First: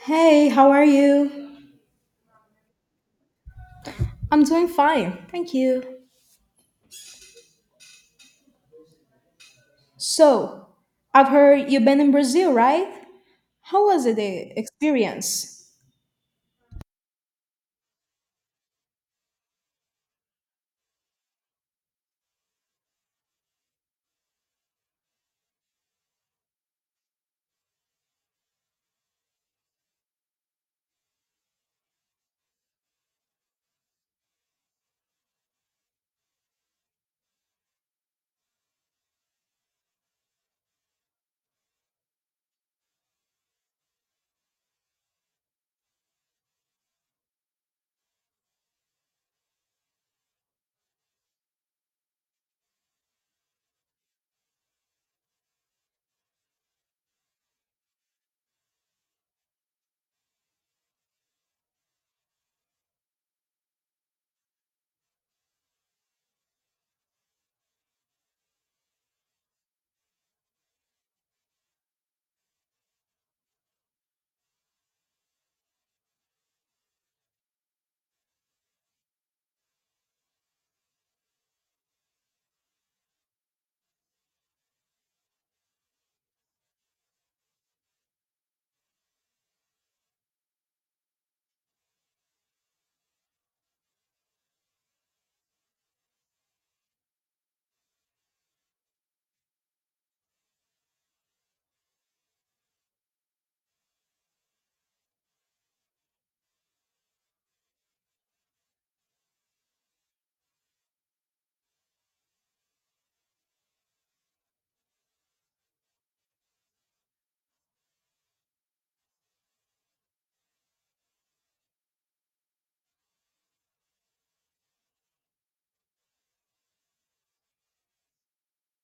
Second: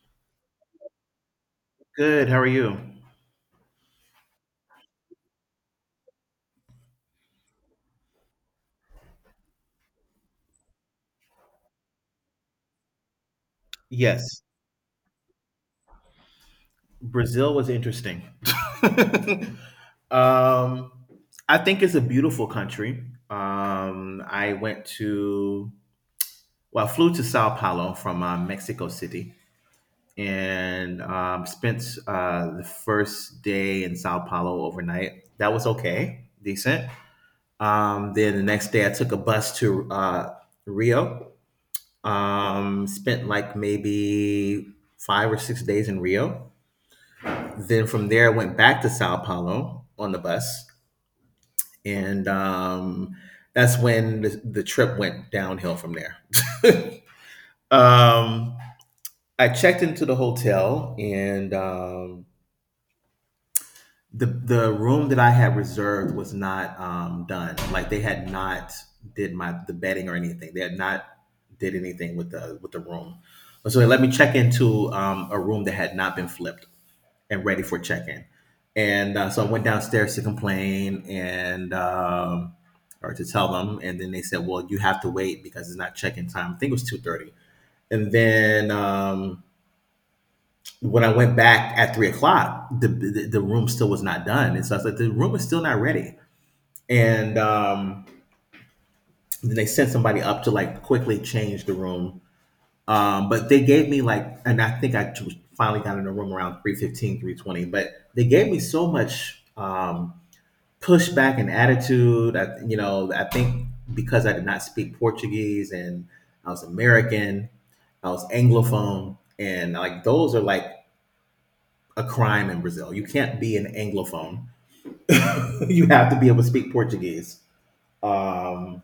Hey, how are you? Good. How are you? I'm doing fine, thank you. So, I've heard you've been in Brazil, right? How was it, Yes, the experience? Brazil was interesting. um, I think it's a beautiful country. Um, I went to, well, I flew to Sao Paulo from Mexico City and spent the first day in Sao Paulo overnight. That was okay, decent. Then the next day, I took a bus to Rio. Spent like maybe 5 or 6 days in Rio. Then from there, I went back to Sao Paulo on the bus, and that's when the trip went downhill from there. Um, I checked into the hotel, and the room that I had reserved was not done. Like they had not did my the bedding or anything. They had not did anything with the room. So they let me check into a room that had not been flipped. And ready for check-in. And so I went downstairs to complain and or to tell them, and then they said, "Well, you have to wait because it's not check-in time." I think it was 2:30. And then when I went back at 3 o'clock, the room still was not done, and so I was like, "The room is still not ready." And then they sent somebody up to like quickly change the room. But they gave me like, and I think I finally got in the room around 3:15, 3:20, but they gave me so much pushback and attitude. I think because I did not speak Portuguese and I was American, I was Anglophone, and like those are like a crime in Brazil. You can't be an Anglophone. You have to be able to speak Portuguese. Um,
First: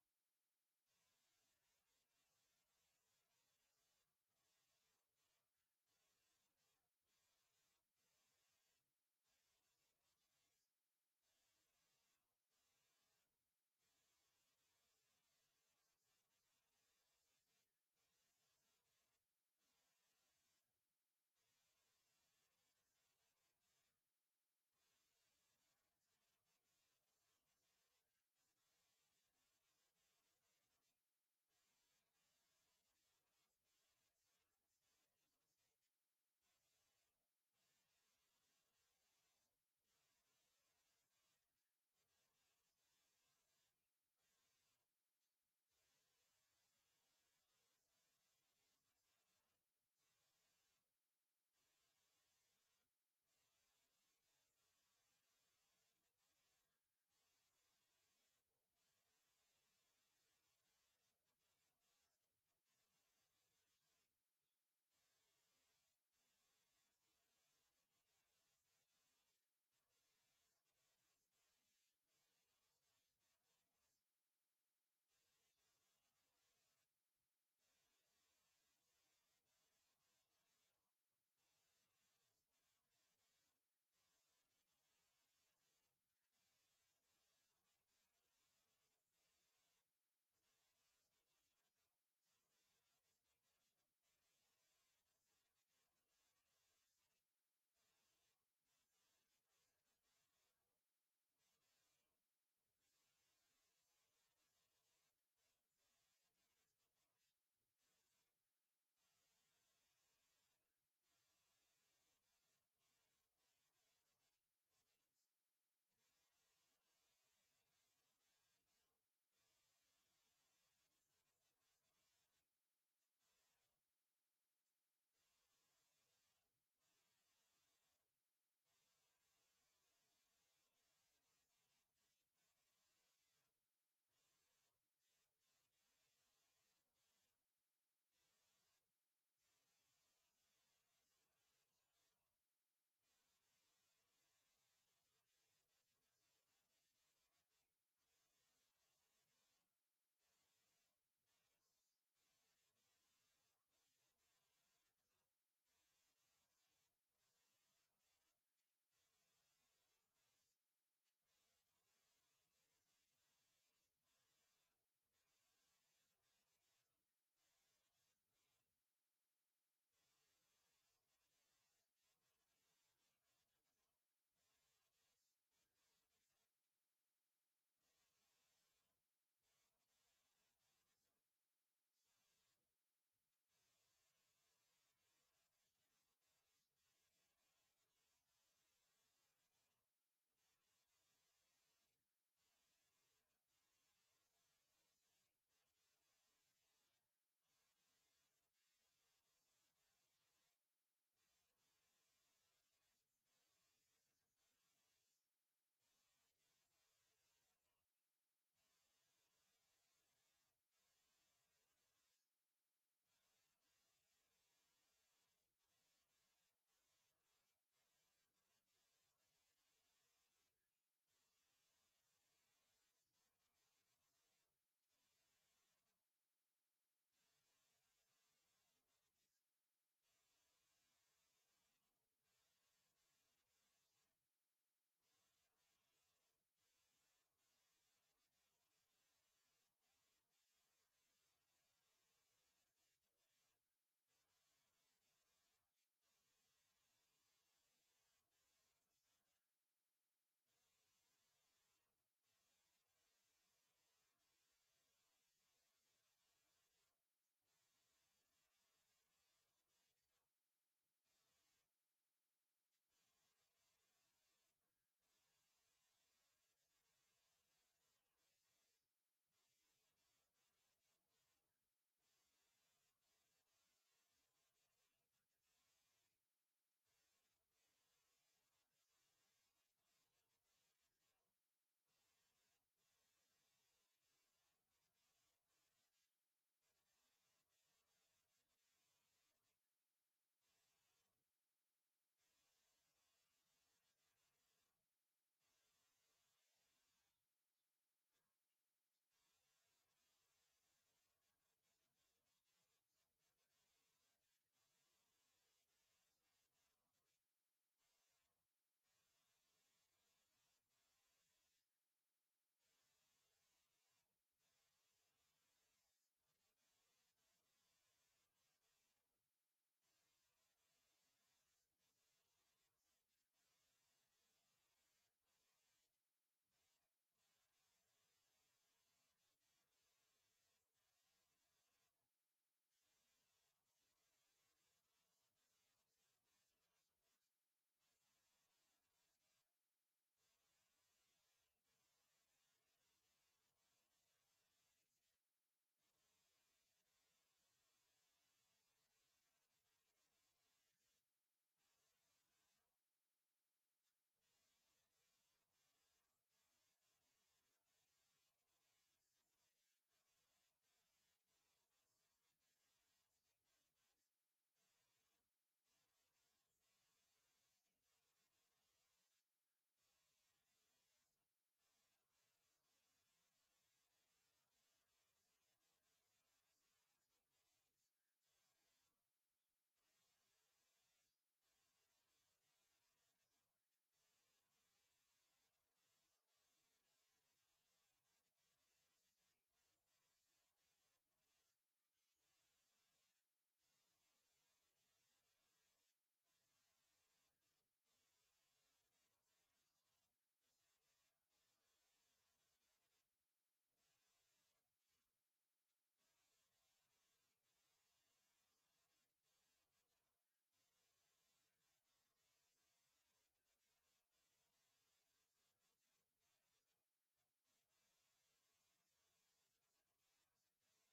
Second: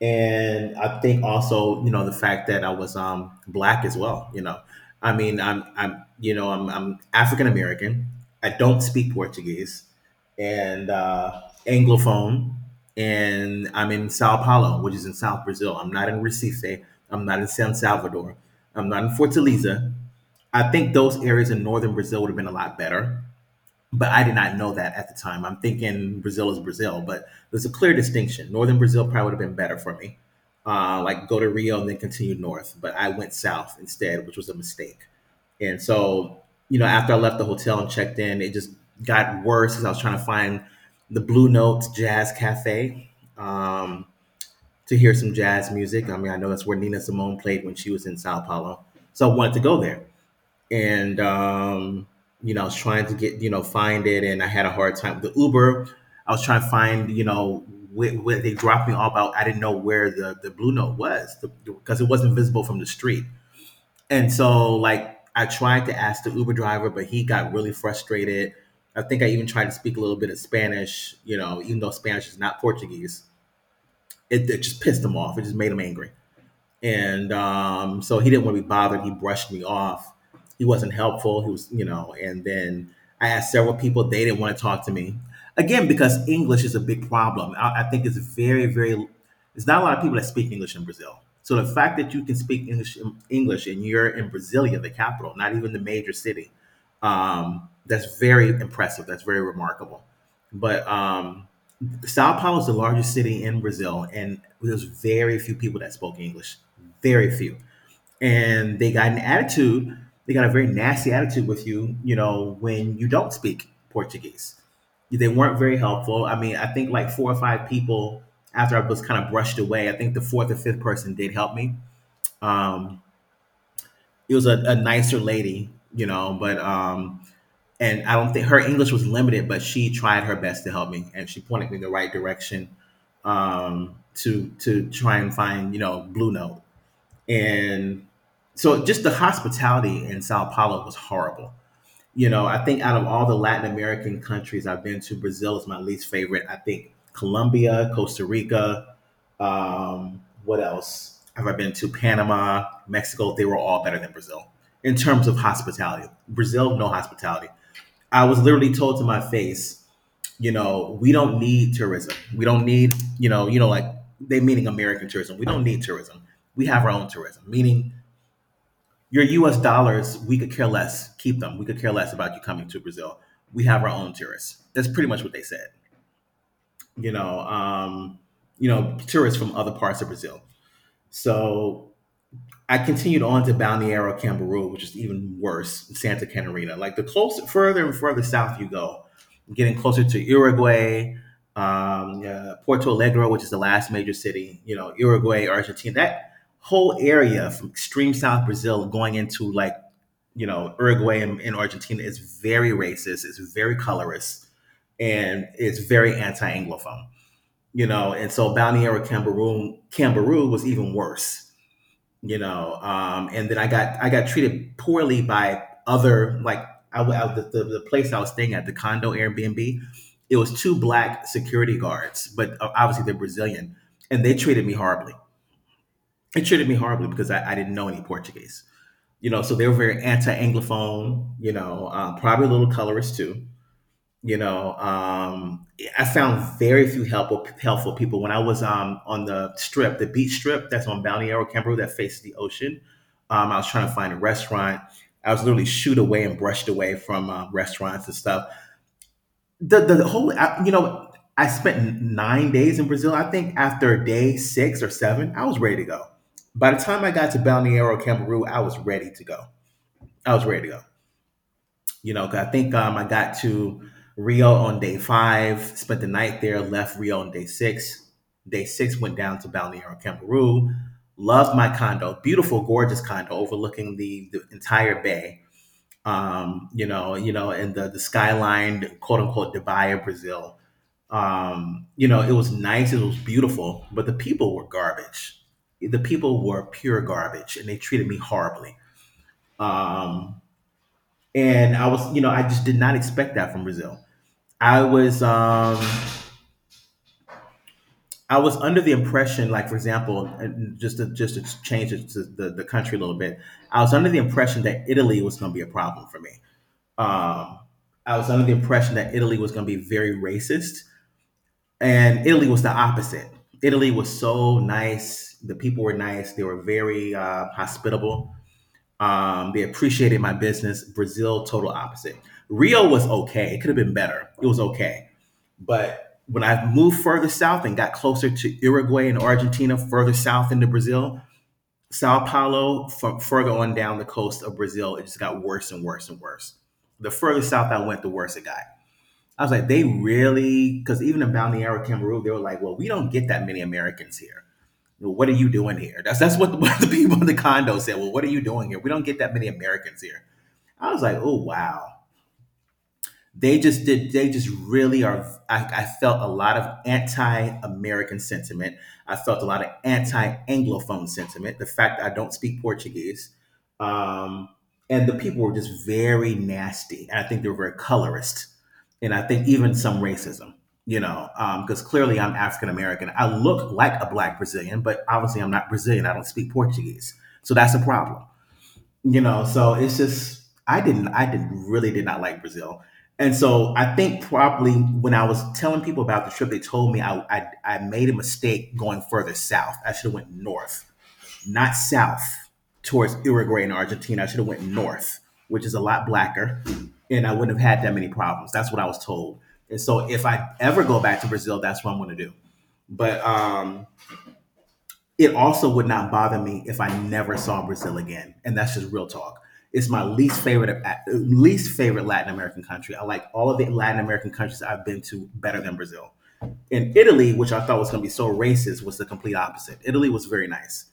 and I think also you know the fact that I was black as well. You know, I mean I'm African American. I don't speak Portuguese and Anglophone, and I'm in Sao Paulo, which is in South Brazil. I'm not in Recife. I'm not in San Salvador. I'm not in Fortaleza. I think those areas in northern Brazil would have been a lot better, but I did not know that at the time. I'm thinking Brazil is Brazil, but there's a clear distinction. Northern Brazil probably would have been better for me. Like, go to Rio and then continue north, but I went south instead, which was a mistake. And so, you know, after I left the hotel and checked in, it just got worse as I was trying to find the Blue Notes Jazz Cafe um, to hear some jazz music. I mean, I know that's where Nina Simone played when she was in Sao Paulo, so I wanted to go there and you know, I was trying to get find it, and I had a hard time. The Uber, I was trying to find where they dropped me off. I didn't know where the Blue Note was because it wasn't visible from the street, and so like I tried to ask the Uber driver, but he got really frustrated. I think I even tried to speak a little bit of Spanish, you know, even though Spanish is not Portuguese. It just pissed him off. It just made him angry, and so he didn't want to be bothered. He brushed me off. He wasn't helpful. He was, and then I asked several people. They didn't want to talk to me, again because English is a big problem. I think it's very, very. It's not a lot of people that speak English in Brazil. So the fact that you can speak English, and you're in Brasilia, the capital, not even the major city, that's very impressive. That's very remarkable. But Sao Paulo is the largest city in Brazil, and there's very few people that spoke English. Very few. And they got an attitude, they got a very nasty attitude with you, you know, when you don't speak Portuguese. They weren't very helpful. I mean, I think like four or five people, after I was kind of brushed away, I think the fourth or fifth person did help me. Um, it was a nicer lady, you know, but and I don't think her English was limited, but she tried her best to help me, and she pointed me in the right direction to try and find Blue Note, and so just the hospitality in Sao Paulo was horrible. You know, I think out of all the Latin American countries I've been to, Brazil is my least favorite. I think Colombia, Costa Rica, what else have I been to? Panama, Mexico. They were all better than Brazil in terms of hospitality. Brazil, no hospitality. I was literally told to my face, you know, we don't need tourism. We don't need, like, they, meaning American tourism. We don't need tourism. We have our own tourism. Meaning your US dollars, we could care less. Keep them. We could care less about you coming to Brazil. We have our own tourists. That's pretty much what they said. You know, um, you know, tourists from other parts of Brazil. So I continued on to Balneario Camarillo, which is even worse, Santa Catarina. Like, the closer, further and further south you go, getting closer to Uruguay, Porto Alegre, which is the last major city, you know, Uruguay, Argentina, that whole area from extreme South Brazil going into like, you know, Uruguay and Argentina is very racist, it's very colorist, and it's very anti Anglophone, you know. And so Balneario Camarillo was even worse, you know. And then I got treated poorly by other, like, the place I was staying at, the condo Airbnb. It was two black security guards, but obviously they're Brazilian, and they treated me horribly. They treated me horribly because I didn't know any Portuguese, you know. So they were very anti-Anglophone, you know. Probably a little colorist too, you know. I found very few helpful people when I was on the strip, the beach strip that's on Balneario Camboriú that faces the ocean. I was trying to find a restaurant. I was literally shooed away and brushed away from restaurants and stuff. You know, I spent 9 days in Brazil. I think after day six or seven I was ready to go. By the time I got to Balneario Camboriú, I was ready to go. I was ready to go, you know, 'cause I think I got to Rio on day five, spent the night there, left Rio on day six. Day six, went down to Balneario Camaru. Loved my condo, beautiful, gorgeous condo overlooking the entire bay. You know, and the skyline, quote unquote, Dubai of Brazil. You know, it was nice, it was beautiful, but the people were garbage. The people were pure garbage, and they treated me horribly. Um, and I was, you know, I just did not expect that from Brazil. I was, um, I was under the impression, like for example, just to change it to the country a little bit, I was under the impression that Italy was going to be a problem for me. Um, I was under the impression that Italy was going to be very racist, and Italy was the opposite. Italy was so nice; the people were nice. They were very hospitable. They appreciated my business. Brazil, total opposite. Rio was okay. It could have been better. It was okay. But when I moved further south and got closer to Uruguay and Argentina, further south into Brazil, Sao Paulo, further on down the coast of Brazil, it just got worse and worse and worse. The further south I went, the worse it got. I was like, they really, because even in Balneario Cameroon, they were like, well, we don't get that many Americans here. Well, what are you doing here? That's what what the people in the condo said. Well, what are you doing here? We don't get that many Americans here. I was like, oh wow. They just did they just really are I felt a lot of anti-American sentiment. I felt a lot of anti-Anglophone sentiment. The fact that I don't speak Portuguese. Um, and the people were just very nasty. And I think they were very colorist. And I think even some racism, you know, because clearly I'm African American. I look like a black Brazilian, but obviously I'm not Brazilian. I don't speak Portuguese. So that's a problem. So it's just I did really did not like Brazil. And so I think probably when I was telling people about the trip, they told me I made a mistake going further south. I should have went north, not south, towards Uruguay and Argentina. I should have went north, which is a lot blacker, and I wouldn't have had that many problems. That's what I was told. And so if I ever go back to Brazil, that's what I'm going to do. But it also would not bother me if I never saw Brazil again, and that's just real talk. It's my least favorite, least favorite Latin American country. I like all of the Latin American countries I've been to better than Brazil. And Italy, which I thought was going to be so racist, was the complete opposite. Italy was very nice.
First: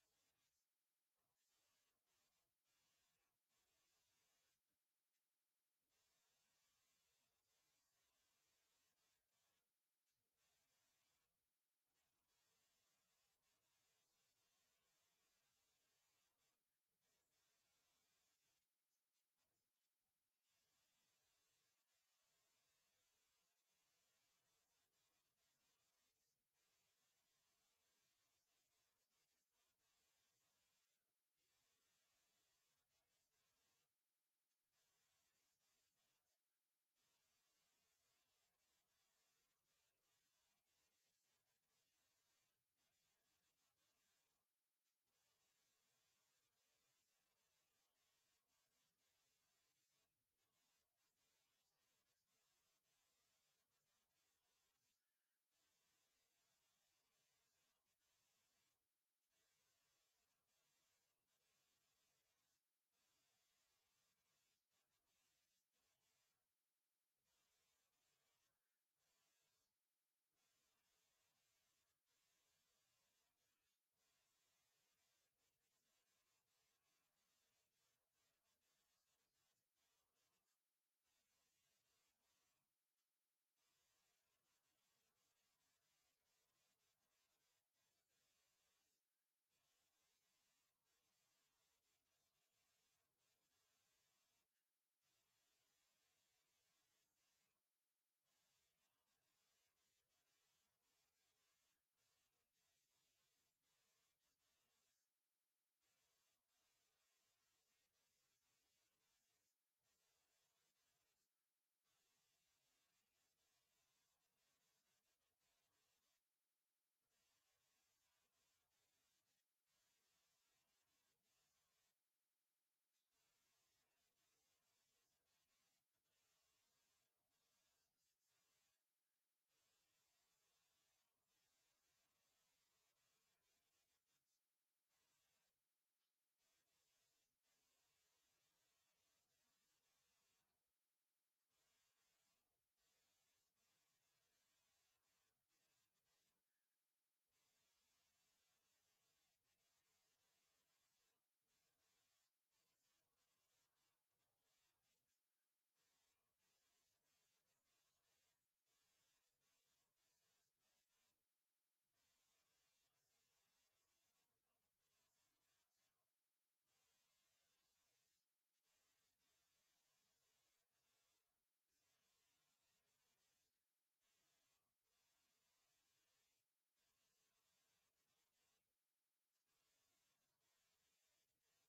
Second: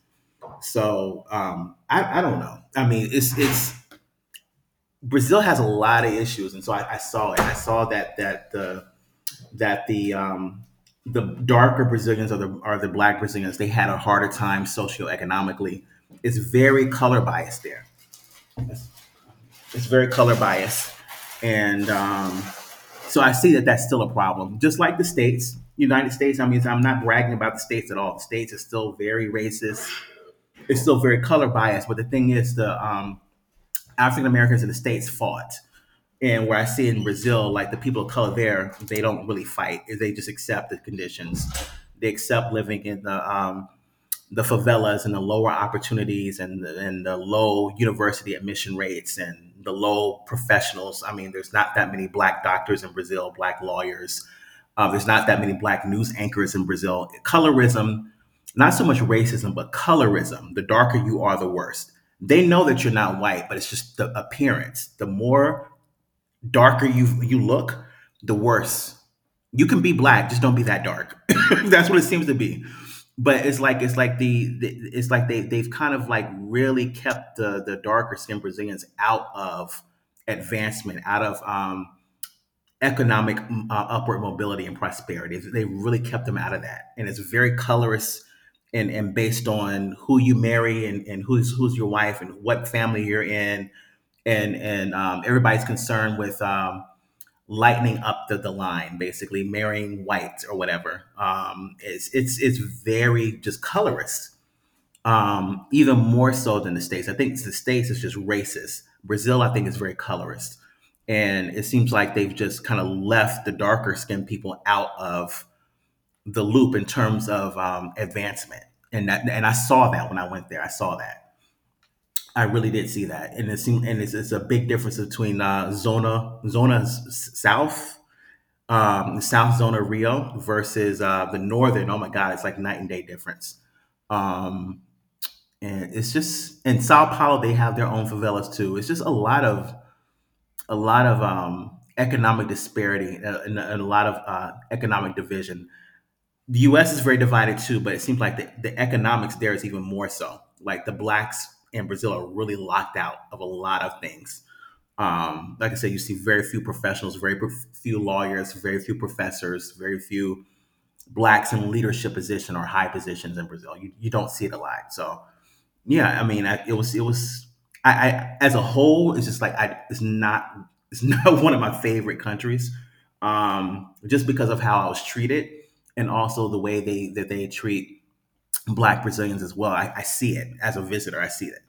So I don't know. I mean, it's Brazil has a lot of issues, and so I saw it. I saw that the darker Brazilians, or the black Brazilians, they had a harder time socioeconomically. It's very color biased there. It's, it's very color biased, and So I see that that's still a problem. Just like the states, United States. I mean, I'm not bragging about the states at all. The states is still very racist. It's still very color biased. But the thing is, the African Americans in the states fought. And where I see in Brazil, like the people of color there, they don't really fight. They just accept the conditions. They accept living in the favelas and the lower opportunities and the low university admission rates and the low professionals. I mean, there's not that many black doctors in Brazil, black lawyers. There's not that many black news anchors in Brazil. Colorism, not so much racism, but colorism. The darker you are, the worse. They know that you're not white, but it's just the appearance. The more darker you look, the worse. You can be black, just don't be that dark. That's what it seems to be. But it's like they've kind of like really kept the darker skinned Brazilians out of advancement, out of economic upward mobility and prosperity. They really kept them out of that, and it's very colorist, and based on who you marry, and who's your wife, and what family you're in, and everybody's concerned with lightening up the line, basically marrying whites or whatever. It's very just colorist, even more so than the states. I think the states is just racist. Brazil, I think, is very colorist, and it seems like they've just kind of left the darker skinned people out of the loop in terms of advancement. And I saw that when I went there. I saw that. I really did see that. And it seemed, and it's a big difference between zona zona south the South Zone of Rio versus the Northern. Oh my God, it's like night and day difference. Um, and it's just in Sao Paulo they have their own favelas too. It's just a lot of economic disparity, and a lot of economic division. The U.S. is very divided too, but it seems like the economics there is even more so. Like the blacks in Brazil are really locked out of a lot of things. Like I said, you see very few professionals, very few lawyers, very few professors, very few blacks in leadership position or high positions in Brazil. You don't see it a lot. So yeah, I mean, I, it was I as a whole, it's just like I it's not it's not one of my favorite countries, just because of how I was treated, and also the way they that they treat black Brazilians as well. I see it as a visitor. I see it.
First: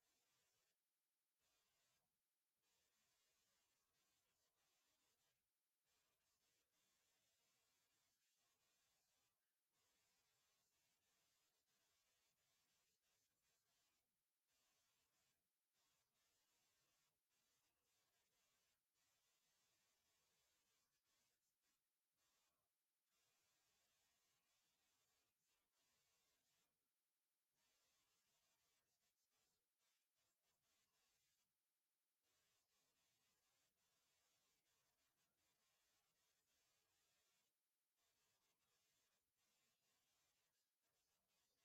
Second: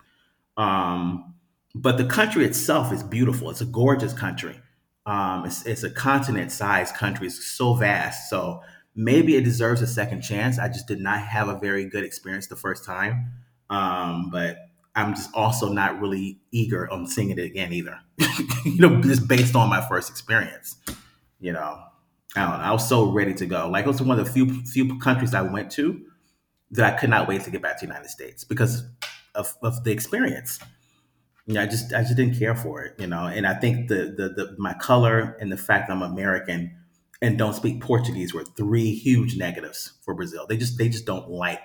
Um, but the country itself is beautiful. It's a gorgeous country. It's a continent-sized country. It's so vast. So maybe it deserves a second chance. I just did not have a very good experience the first time. But I'm just also not really eager on seeing it again either. Just based on my first experience. You know, I don't know. I was so ready to go. Like it was one of the few countries I went to that I could not wait to get back to the United States because of the experience. Yeah, I just didn't care for it. And I think the my color and the fact that I'm American and don't speak Portuguese were three huge negatives for Brazil. They just don't like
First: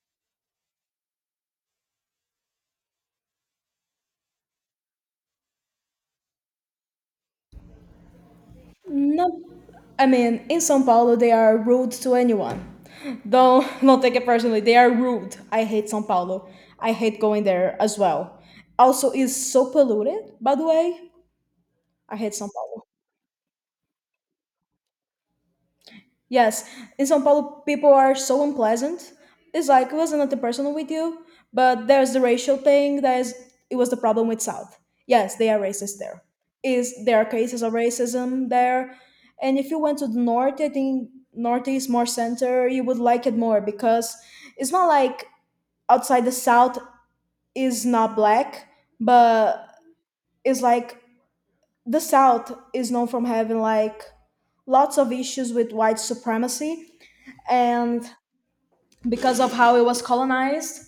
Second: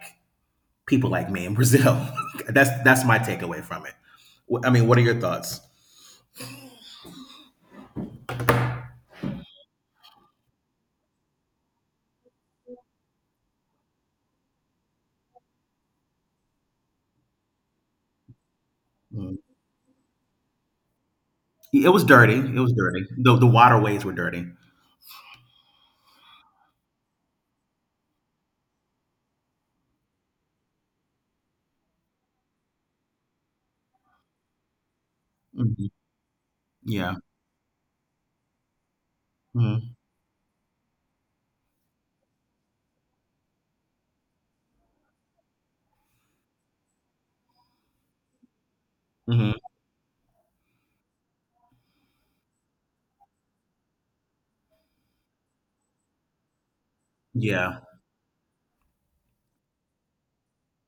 people like me in Brazil. That's my takeaway from it. I mean, what are your thoughts? No, I mean, in São Paulo, they are rude to anyone. Don't don't take it personally. They are rude. I hate São Paulo. I hate going there as well. Also, it's Mm. so polluted, by the way. It was I hate dirty. São It was Paulo. dirty. The waterways were dirty. Yes, in São Paulo, people are so unpleasant. It's like it wasn't nothing personal with you, but there's the racial thing. That is, it was the problem with South. Yes, they are Hmm. racist there. Is Yeah. there are cases of racism there, and if you Mm-hmm. went to the north, I think northeast more center, you would like it more, because it's not like outside the South is not black, Mm-hmm. but it's like the South is known from having like lots of issues with white supremacy, Yeah. and because of how it was colonized,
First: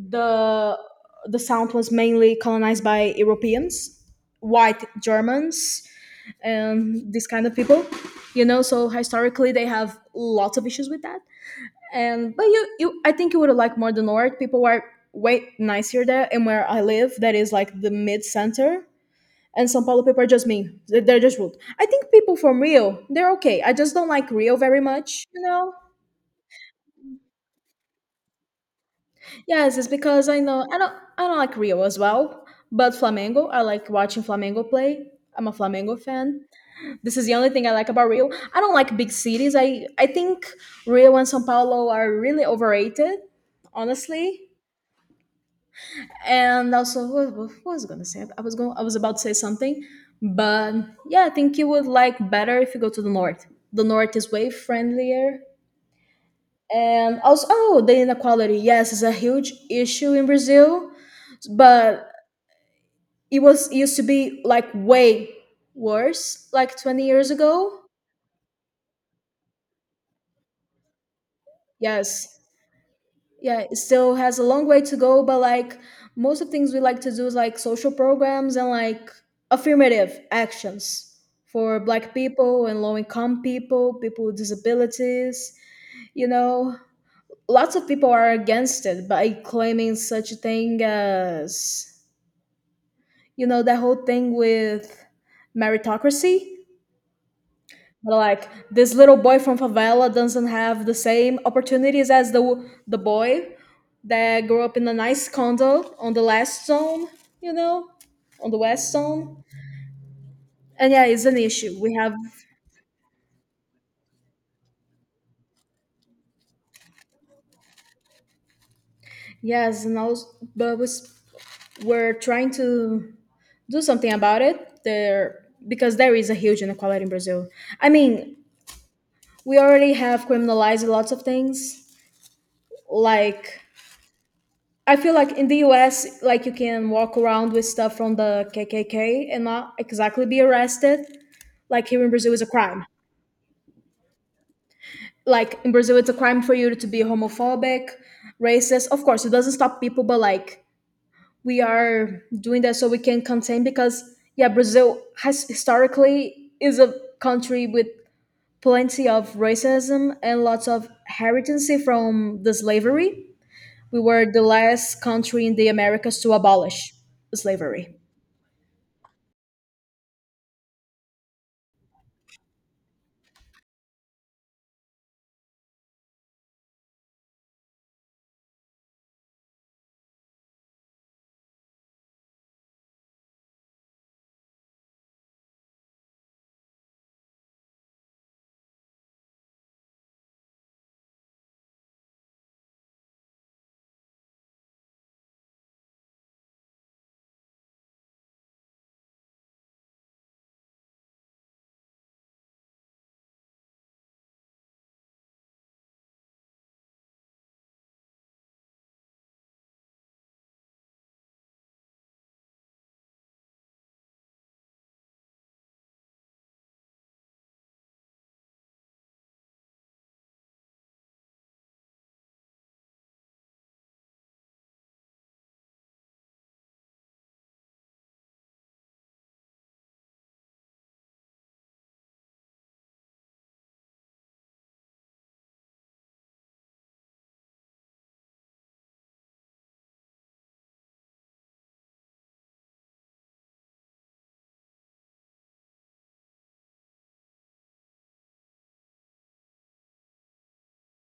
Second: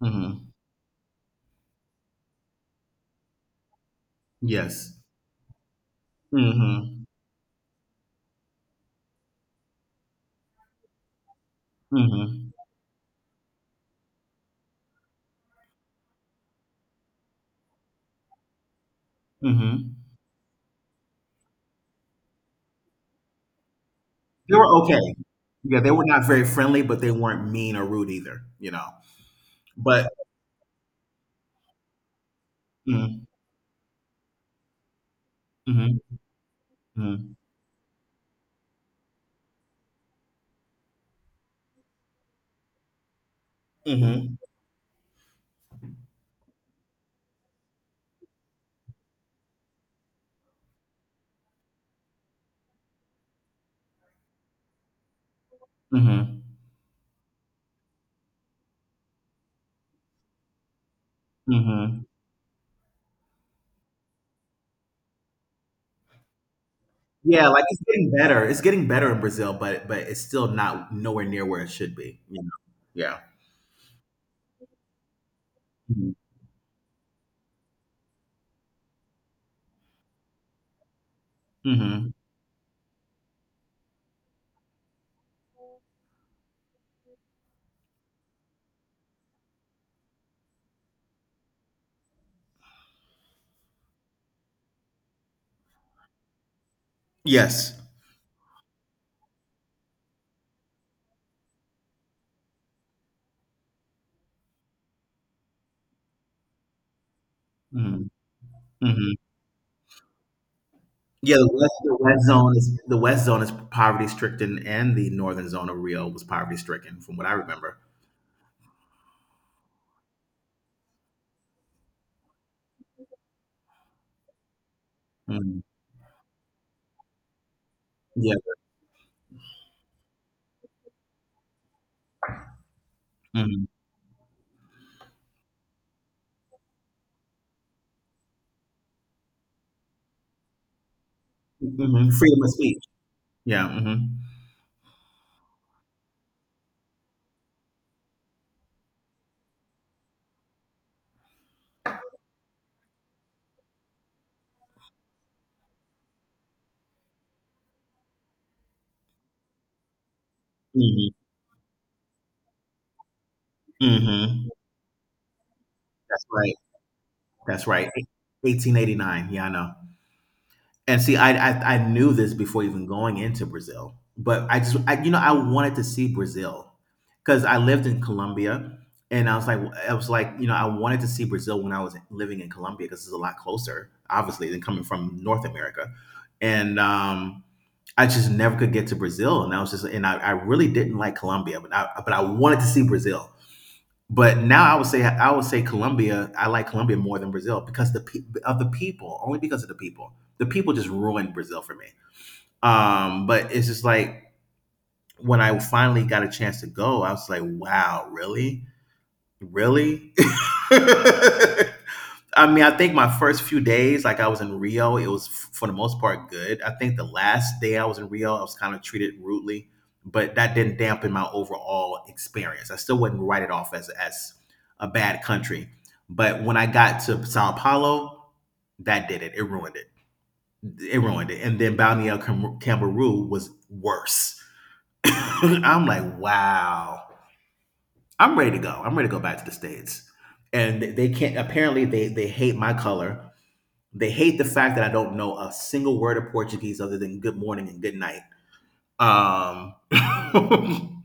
Hmm. the sound was mainly colonized by Europeans, white Yes. Germans, and Hmm. these kind of people, you know. So historically they have lots of issues with that, and but Hmm. you, I think you would like more. The north people are way nicer there, and where I live, that is like the mid center. And São Paulo Hmm. people are just mean. They're just rude. I think people from Rio, they're okay. I just don't like Rio They very were okay. much, you know? Yeah, they were not very friendly, but they weren't mean or rude either. Yes, it's But. because I know, I don't like Rio as well, but Mm. Flamengo, I like watching Flamengo play. I'm a Mhm. Flamengo fan. This is the Mhm. only thing I like about Rio. I don't like big cities. I think Rio and São Paulo are really overrated, Mhm. honestly. And also, what was I gonna say? I was about to say something, but yeah, I think you would like better if you go to the north. The north is way friendlier. Mhm. And also, oh, the inequality. Yes, it's a huge issue in Brazil, Mhm. but it used to be like way worse, like 20 years Yeah, like ago. it's getting better. It's getting better in Brazil, but it's still not nowhere near where it should be. Yes, You know? Yeah. yeah, it still has a long way to go, but like Mhm. most of things we like to do is like social programs and like affirmative actions for Mhm. black people and low income people, people with disabilities, you know. Lots of people are against it by claiming such a thing as, you know, that whole thing with meritocracy. Yes. Like this little boy from favela doesn't have the same opportunities as the boy that grew up in a nice condo on the last zone, you know, Mhm. on the west Mhm. zone. And yeah, it's Yeah, an the west, issue. We the have, west zone is the west zone is poverty stricken, and the northern zone of Rio was poverty stricken, from what I remember. yes, and also, but was- we're trying to do something about it there, Mhm. because there is a huge inequality in Brazil. I Yeah. mean, we already have criminalized lots of things, like Mhm. I feel like in the US, like you can walk around with stuff from the KKK and not exactly be arrested. Like here in Mhm. Brazil, Freedom is a of speech. crime. Yeah. Like in Brazil, it's a crime for you to be homophobic, racist. Of course, it doesn't stop people, but like we are doing that so we can contain, because yeah, Brazil has historically is a country with plenty of racism and lots of Hmm. heritage from the slavery. Hmm. We were the Hmm. last country in the Americas That's to right. abolish That's right. slavery. 1889. Yeah, I know. And see, I knew this before even going into Brazil, but I just I, you know I wanted to see Brazil because I lived in Colombia, and I was like you know I wanted to see Brazil when I was living in Colombia because it's a lot closer, obviously, than coming from North America, and I just never could get to Brazil, and I was just and I really didn't like Colombia, but I wanted to see Brazil. But now I would say Colombia. I like Colombia more than Brazil because of the people, only because of the people. The people just ruined Brazil for me. But it's just like when I finally got a chance to go, I was like, wow, really? Really? I mean, I think my first few days, like I was in Rio, it was for the most part good. I think the last day I was in Rio, I was kind of treated rudely, but that didn't dampen my overall experience. I still wouldn't write it off as a bad country. But when I got to Sao Paulo, that did it. It ruined it. It ruined it. And then Balneo Camboriú was worse. I'm like, wow. I'm ready to go. I'm ready to go back to the states. And they can't. Apparently, they hate my color. They hate the fact that I don't know a single word of Portuguese other than good morning and good night. Um,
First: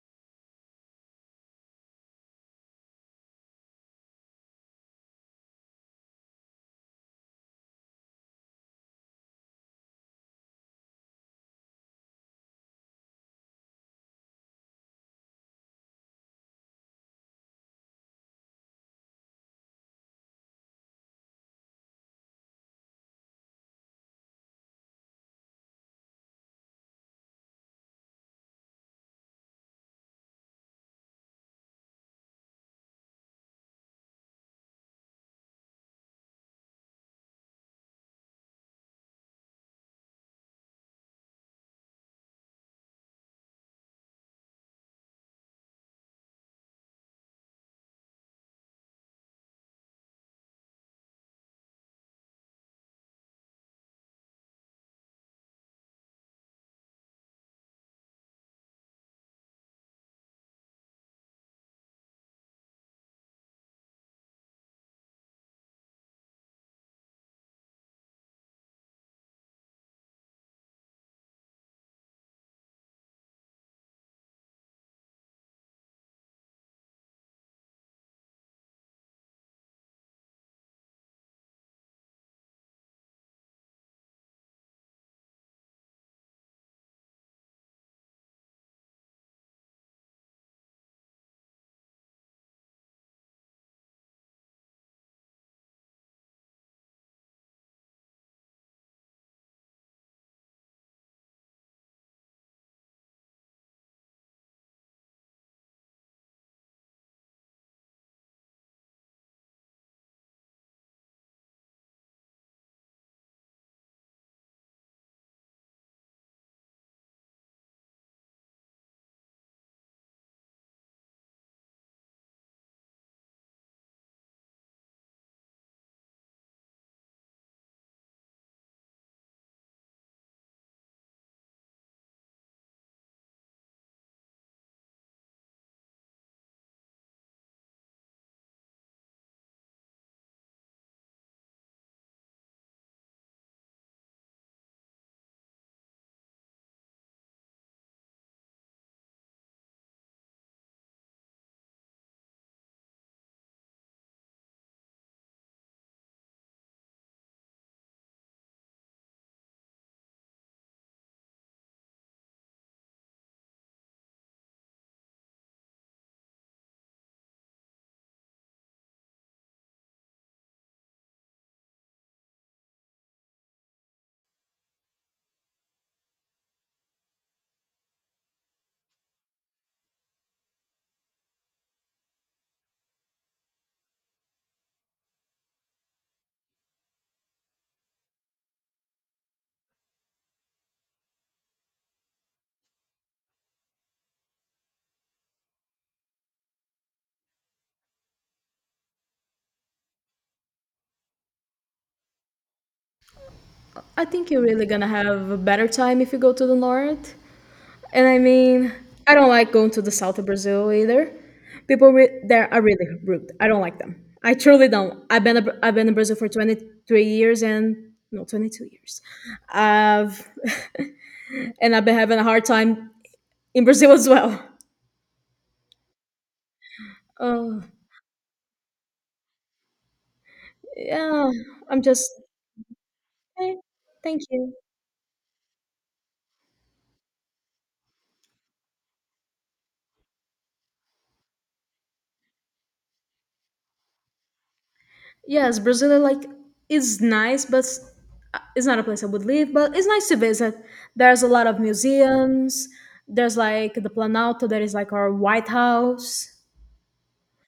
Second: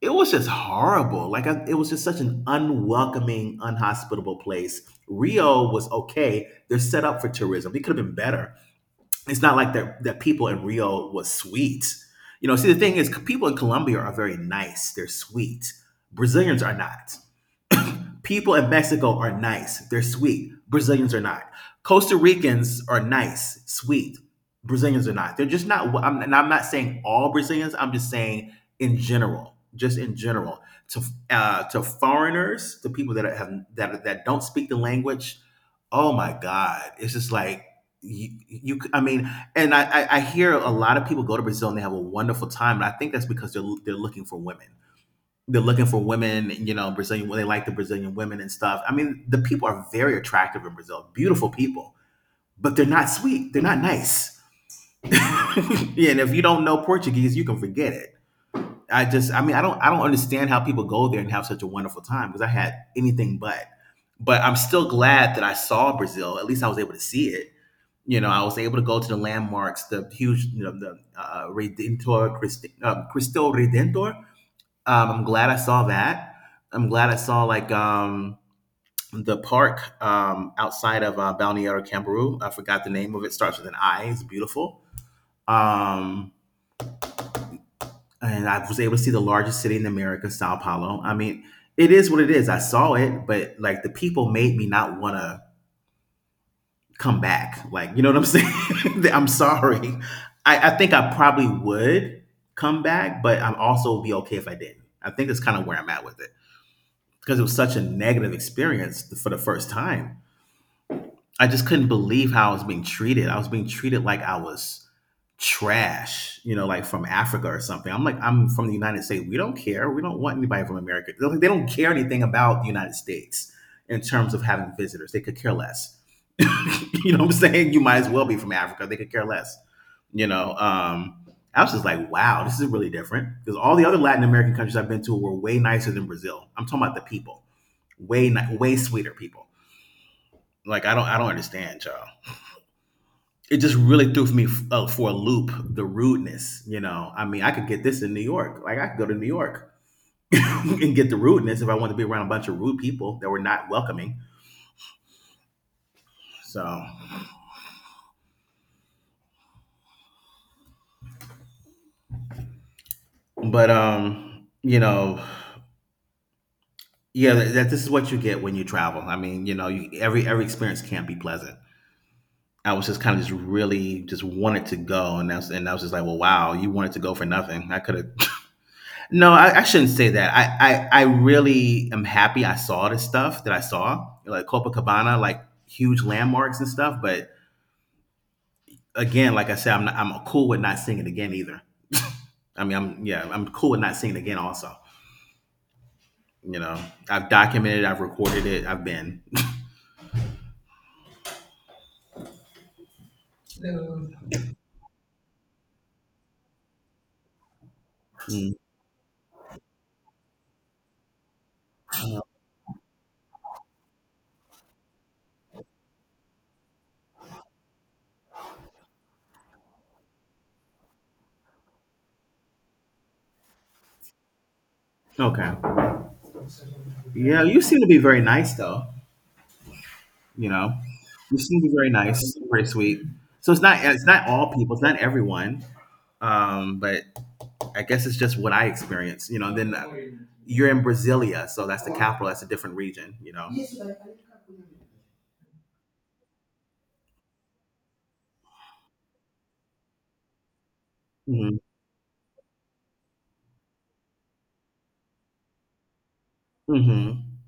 it was just horrible. Like it was just such an unwelcoming, unhospitable place. Rio was okay. They're set up for tourism. It could have been better. It's not like that people in Rio was sweet. See the thing is people in Colombia are very nice. They're sweet. Brazilians are not. People in Mexico are nice. They're sweet. Brazilians are not. Costa Ricans are nice, sweet. Brazilians are not. They're just not. And I'm not saying all Brazilians. I'm just saying in general, just in general, to to foreigners, to people that have that that don't speak the language. Oh my God! It's just like you, I mean, and I hear a lot of people go to Brazil and they have a wonderful time, and I think that's because they're looking for women. They're looking for women, you know, Brazilian, they like the Brazilian women and stuff. I mean, the people are very attractive in Brazil, beautiful people, but they're not sweet. They're not nice. Yeah, and if you don't know Portuguese, you can forget it. I mean, I don't understand how people go there and have such a wonderful time because I had anything but. But I'm still glad that I saw Brazil. At least I was able to see it. I was able to go to the landmarks, the huge, the Redentor, Cristo Redentor. I'm glad I saw that. I'm glad I saw like the park outside of Balneario Camberoo. I forgot the name of it. Starts with an I. It's beautiful. Um, and I was able to see the largest city in America, Sao Paulo. I mean, it is what it is. I saw it, but like the people made me not want to come back. Like, you know what I'm saying? I'm sorry. I think I probably would come back, but I'm also be okay if I didn't. I think that's kind of where I'm at with it. Because it was such a negative experience for the first time. I just couldn't believe how I was being treated. I was being treated like I was trash, like from Africa or something. I'm like, I'm from the United States. We don't care. We don't want anybody from America. They're like, they don't care anything about the United States in terms of having visitors. They could care less. You know what I'm saying? You might as well be from Africa. They could care less. You know, um, I was just like, wow, this is really different because all the other Latin American countries I've been to were way nicer than Brazil. I'm talking about the people way sweeter people. Like I don't understand y'all. It just really threw for me for a loop the rudeness. I mean, I could get this in New York. Like I could go to New York and get the rudeness if I wanted to be around a bunch of rude people that were not welcoming. So, but yeah, that this is what you get when you travel. I mean, every experience can't be pleasant. I was just kind of just really just wanted to go, and I was just like, well, wow, you wanted to go for nothing. I could have. No, I shouldn't say that. I really am happy I saw this stuff that I saw, like Copacabana, like huge landmarks and stuff. But again, like I said, I'm cool with not seeing it again either. I mean, I'm yeah, I'm cool with not seeing it again. Also, you know, I've documented, I've recorded it, I've been. I think you're really gonna have a better time if you go to the north. And I Mm, mean, I don't like going to the south of Brazil either. There are really rude. I don't like them. I truly don't. I've been in Brazil for 23 years, and no, 22 years. I've and I've been having a hard time in Brazil as well. okay. Yeah, you Oh, seem to be very nice though. You know, yeah. you seem to be I'm very just nice, very sweet. So eh, it's not it's thank not all you. people, it's not everyone. But I guess it's just what I experience. Then you're in Brasilia, so that's the capital. That's a different region. Yes, Brazil like is nice, but it's not a place I would live. But it's nice to visit. There's a lot Hmm. of museums. There's like the Planalto, that is like our White House, Hmm.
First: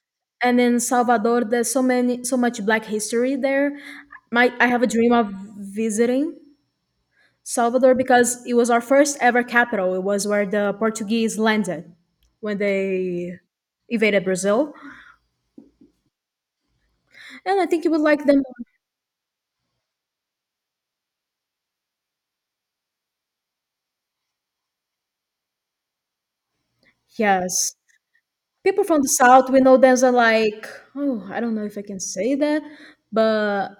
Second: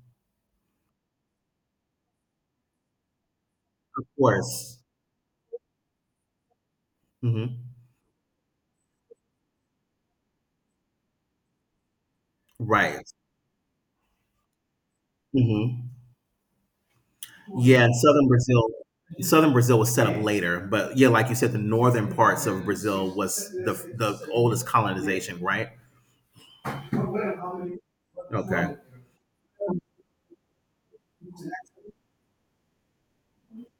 and in Salvador, there's so many, so much Black history there. Of I course. have a dream of visiting Hmm. Salvador because it was our first ever capital. It was where the Portuguese landed when Right. they invaded Brazil, Hmm. and I Yeah, think you and would like southern them. Brazil. Southern Brazil was set up later, but yeah, like you said, the northern parts of Brazil was the oldest colonization, right? Yes, Okay. people from the South, we know them as, like, oh, I don't know if I can say that, but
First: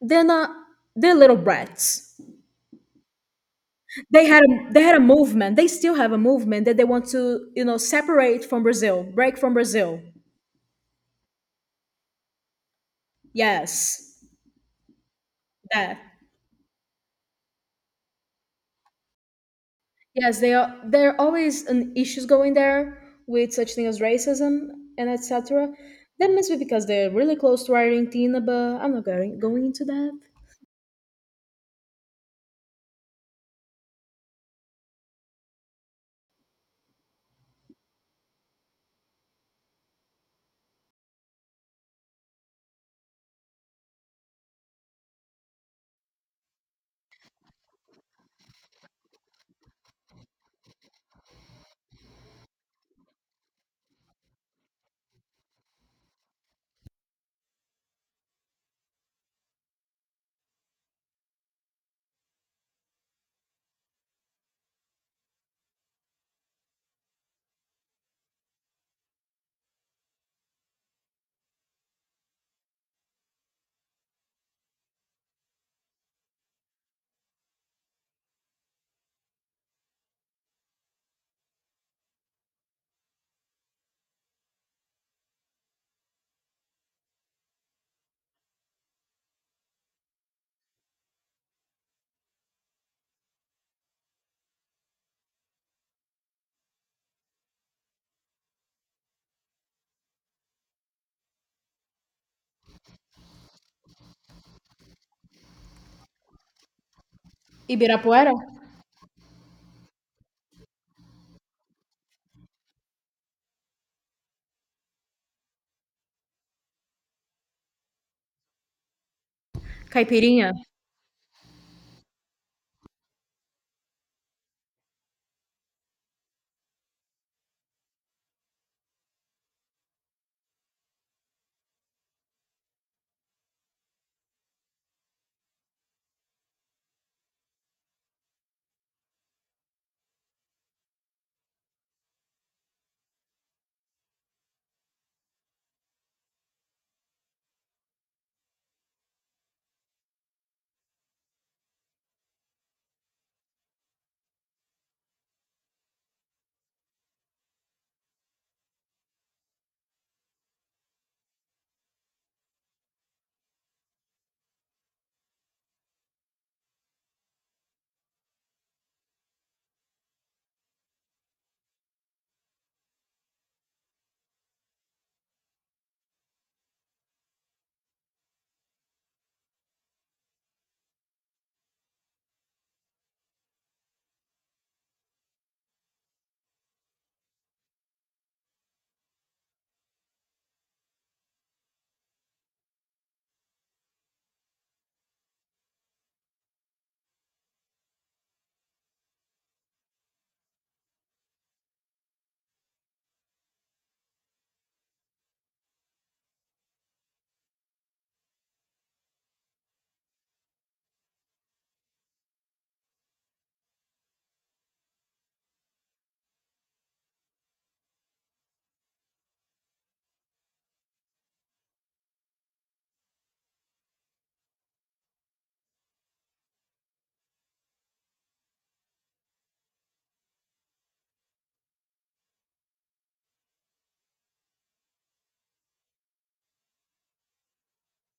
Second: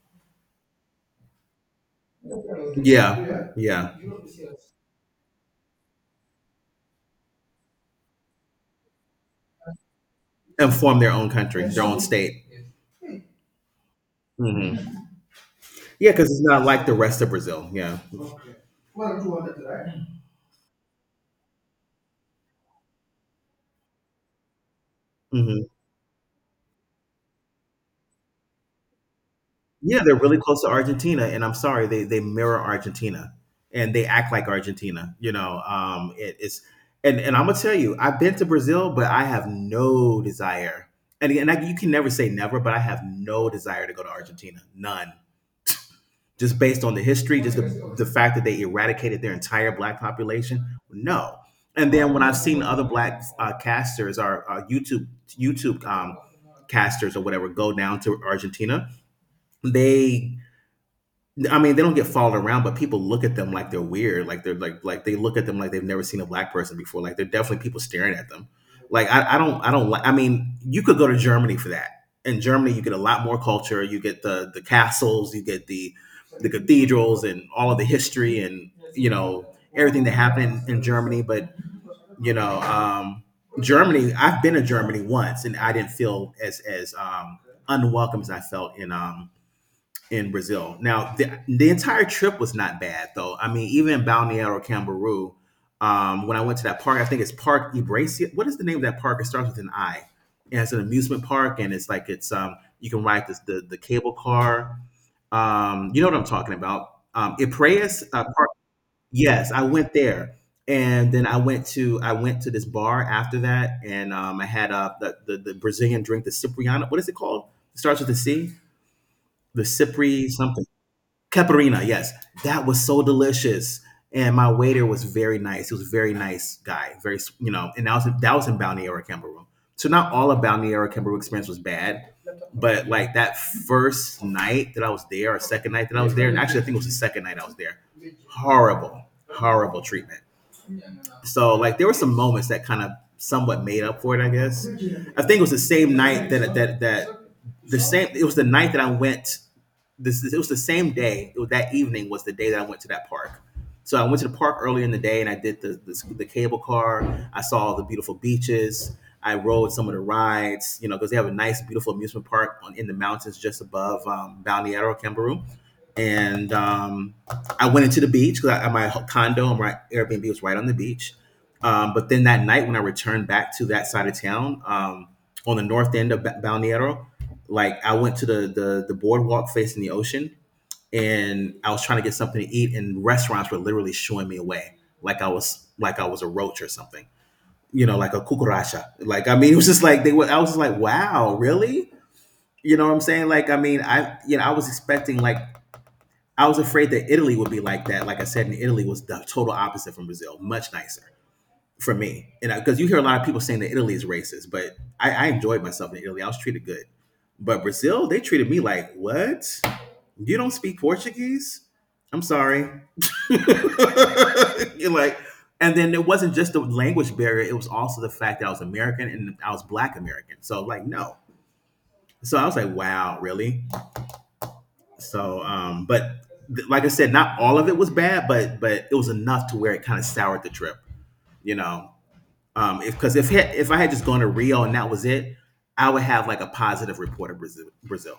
they're not, they're little brats. Yeah. Yeah. They had a movement. They still have a movement that they want to, you know, separate from Brazil, break from Brazil. And form their own country, their own state. Yes, Hmm. that. Yeah, because it's not like the rest of Brazil. Yeah. Yes, they are. There are always an issues going there with such thing as racism and Hmm. etc. That must be because they're really close to Argentina, but I'm not going into Yeah, that. they're really close to Argentina, and I'm sorry, they mirror Argentina and they act like Argentina. You know, it, it's And I'm gonna tell you, I've been to Brazil, but I have no desire. And again, you can never say never, but I have no desire to go to Argentina, none. Just based on the history, just the fact that they eradicated their entire black population, no. And then when I've seen other black casters or YouTube casters or whatever go down to Argentina, they I mean, they don't get followed around, but people look at them like they're weird. Like they're like they look at them like they've never seen a black person before. Like they're definitely people staring at them. Like I don't like. I mean, you could go to Germany for that. In Germany, you get a lot more culture. You get the castles, you get the cathedrals, and all of the history, and you know everything that happened in Germany. But you know, um, Germany. I've been to Germany once, and I didn't feel as unwelcome as I felt in Brazil. Now, the entire trip was not bad, though. I mean, even in Balneário Camboriú, when I went to that park, I think it's Park Ibracia. What is the name of that park? It starts with an I. And it's an amusement park, and it's like it's you can ride this, the cable car. You know what I'm talking about? Ipraias Ibirapuera, Park. Yes, I went there, and then I went to this bar after that, and I had the Brazilian drink, the Cipriano. What is it called? It starts with a C. The Cipri Caipirinha, something. Caparina, yes. That was so delicious. And my waiter was very nice. He was a very nice guy. Very, and that was in Balneário, Cameroon. So not all of Balneário, Cameroon experience was bad, but like that first night that I was there, or second night that I was there, and actually I think it was the second night I was there, horrible, horrible treatment. So like there were some moments that kind of somewhat made up for it, I guess. I think it was the same night that the same. It was the night that I went this it was the same day it was, that evening was the day that I went to that park. So I went to the park earlier in the day and I did the cable car. I saw the beautiful beaches. I rode some of the rides, you know, because they have a nice beautiful amusement park in the mountains just above Balneario Camboriú. And I went into the beach because my condo and my Airbnb was right on the beach. But then that night when I returned back to that side of town, on the north end of Balneario, like I went to the boardwalk facing the ocean, and I was trying to get something to eat, and restaurants were literally shooing me away, like I was a roach or something, like a cucaracha. Like I mean, it was just like they were. I was just like, wow, really? You know what I'm saying? Like I mean, I you know I was expecting like I was afraid that Italy would be like that. Like I said, in Italy was the total opposite from Brazil, much nicer for me. And because you hear a lot of people saying that Italy is racist, but I enjoyed myself in Italy. I was treated good. But Brazil, they treated me like, what? You don't speak Portuguese? I'm sorry. You're like, and then it wasn't just the language barrier, it was also the fact that I was American and I was Black American. So, like, no. So I was like, wow, really? So, but like I said, not all of it was bad, but it was enough to where it kind of soured the trip, you know. If Because if I had just gone to Rio and that was it, I would have like a positive report of Brazil,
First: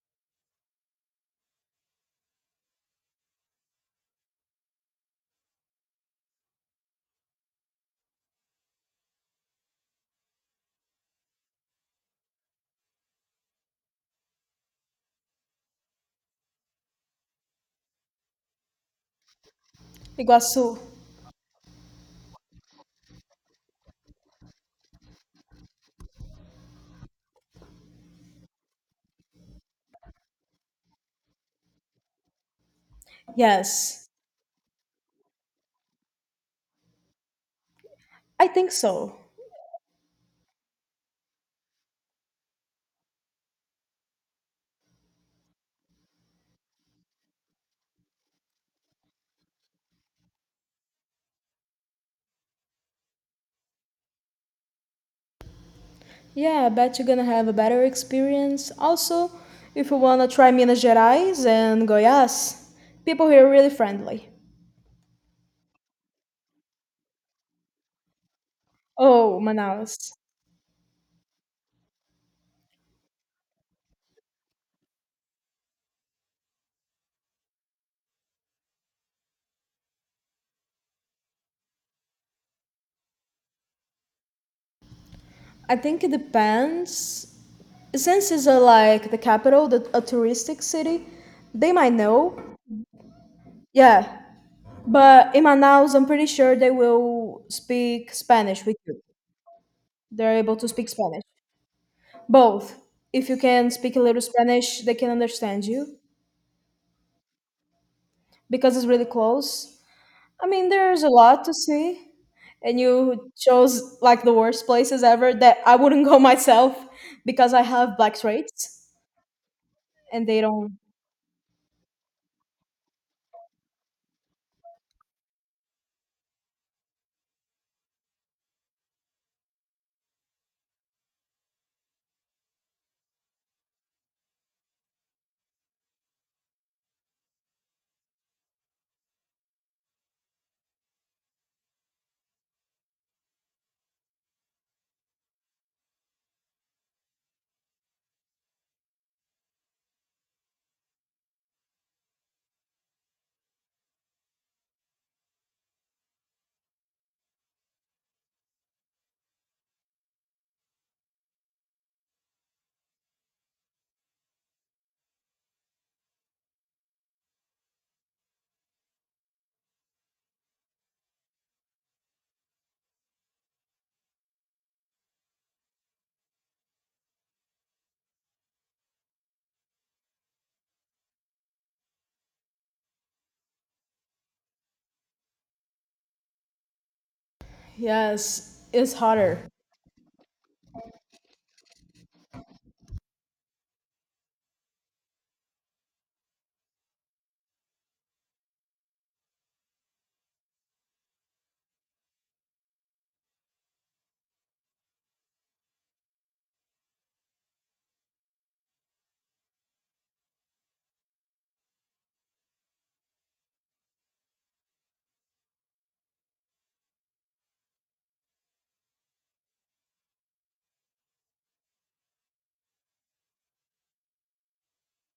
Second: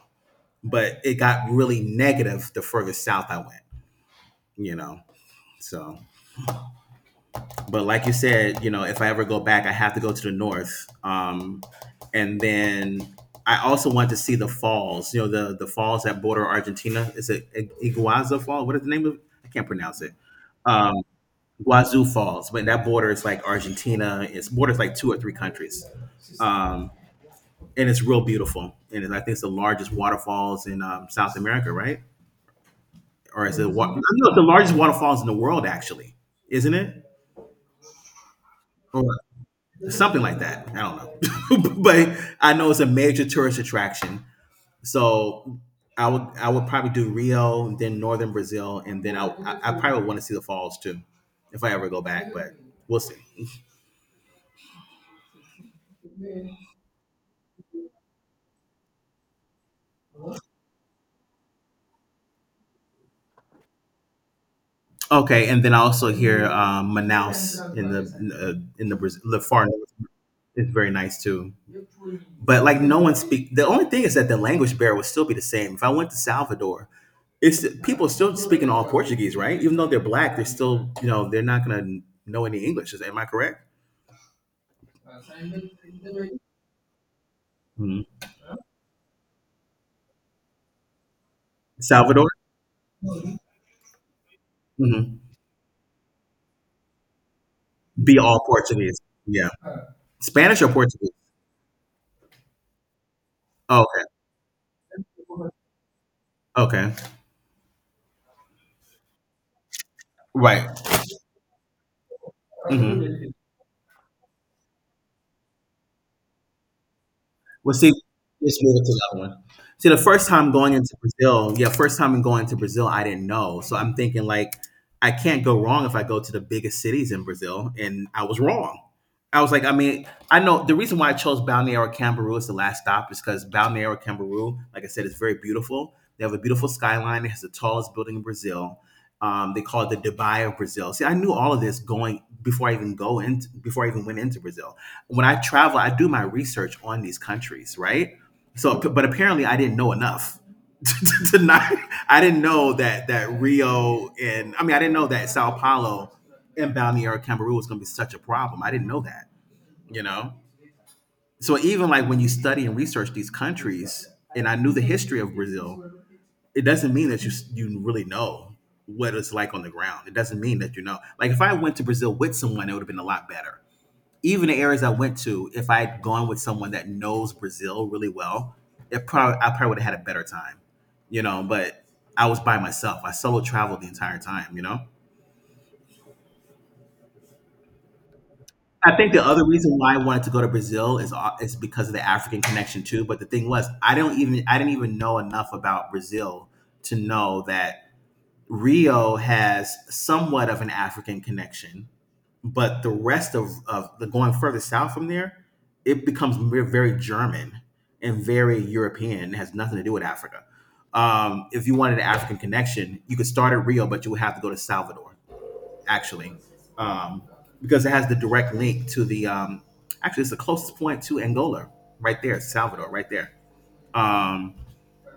but it got really negative the further south I went. You know, so, but like you said, if I ever go back, I have to go to the north. And then I also want to see the falls. The falls that border Argentina. Is it Iguazu Fall? What is the name of it? I can't pronounce it. Iguaçu. Um, Guazú Falls, but that border is like Argentina. It's borders like two or three countries. Um, and it's real beautiful. And I think it's the largest waterfalls in South America, right? Or is it wa- Yes, No, it's the largest waterfalls in the world, actually, isn't it? I think Or so. something like that. I don't know, but I know it's a major tourist attraction. So I would probably do Rio, then northern Brazil, and then I probably would want to see the falls too, if I ever go back. But we'll see. Yeah, I bet you're gonna have a better experience. Also, if you wanna try Minas Gerais and Goiás, people here are really friendly. Okay, and then I also hear Manaus in the Brazil, the Oh, far north Manaus. is very nice too. But like no one speak. The only thing is that the language barrier would still be the same. If I went to Salvador, it's people still speaking all Portuguese, right? Even though they're black, they're still they're not going to know any English. Is Am I correct? I think it depends. Mhm. Since it's a, like the capital, a touristic city, they might Salvador. know. Yeah, Hmm. but in Manaus, I'm pretty sure they will speak Be all Spanish with Portuguese. you. Yeah, They're able Spanish to or speak Portuguese. Spanish. Both. If you can speak a Okay, little Spanish, they can understand you, okay, because it's really close. I mean, right. there's a lot to see, and you Mhm. chose like the worst places ever that I wouldn't go myself because I Well, see, have black let's move it traits to that one. See, the and first they time going don't. into Brazil, yeah, first time in going to Brazil, I didn't know. So I'm thinking like, I can't go wrong if I go to the biggest cities in Brazil, and I was wrong. I was like, I mean, I know the reason why I chose Balneário Camboriú as the last stop is because Balneário Camboriú, like I said, is very beautiful. They have a beautiful skyline. It has the tallest building in Brazil. They call it the Dubai of Brazil. See, I knew all of this going before I even go in, before I even went into Brazil when I travel, I do my research on these countries, right? So, but apparently, I didn't know enough to, not. I didn't know that Rio, and I mean, I didn't know that Sao Paulo and Balneario Camaru was going to be such a problem. I didn't know that, you know. So even like when you study and research these countries, and I knew the history of Brazil, it doesn't mean that you really know what it's like on the ground. It doesn't mean that you know. Like if I went to Brazil with someone, it would have been a lot better. Even the areas I went to, if I had gone with someone that knows Brazil really well, it probably I probably would have had a better time. But I was by myself. I solo traveled the entire time. Yes, it's I think the other hotter. reason why I wanted to go to Brazil is because of the African connection too. But the thing was, I didn't even know enough about Brazil to know that Rio has somewhat of an African connection, but the rest of the going further south from there, it becomes very German and very European, and it has nothing to do with Africa. If you wanted an African connection, you could start at Rio, but you would have to go to Salvador, actually, um, because it has the direct link to the, actually, it's the closest point to Angola, right there, Salvador, right there. Um,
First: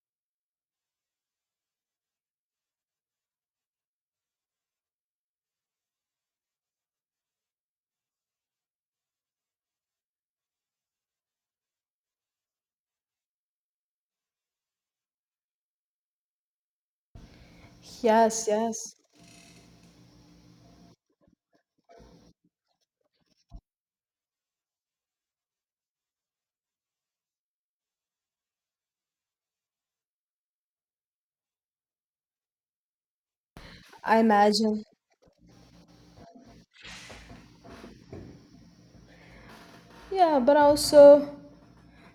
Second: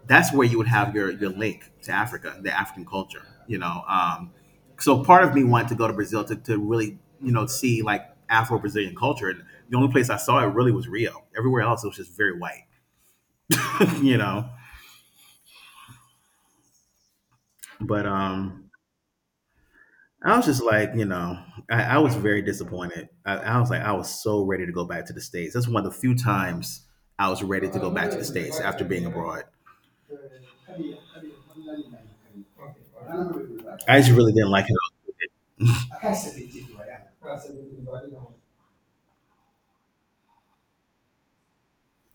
that's where you would have your link to Africa, the African culture. You know, so part of me wanted to go to Brazil to really see like Afro Brazilian culture, and the only place I saw it really was Rio. Everywhere else, it was just very white. you know, but Yes, um, yes, I was just like, you know, I was very disappointed. I was like, I was so ready to go back to the states. That's one of the few times I was ready to go back to the states after being abroad. I just I really didn't like it. imagine. Yeah, but also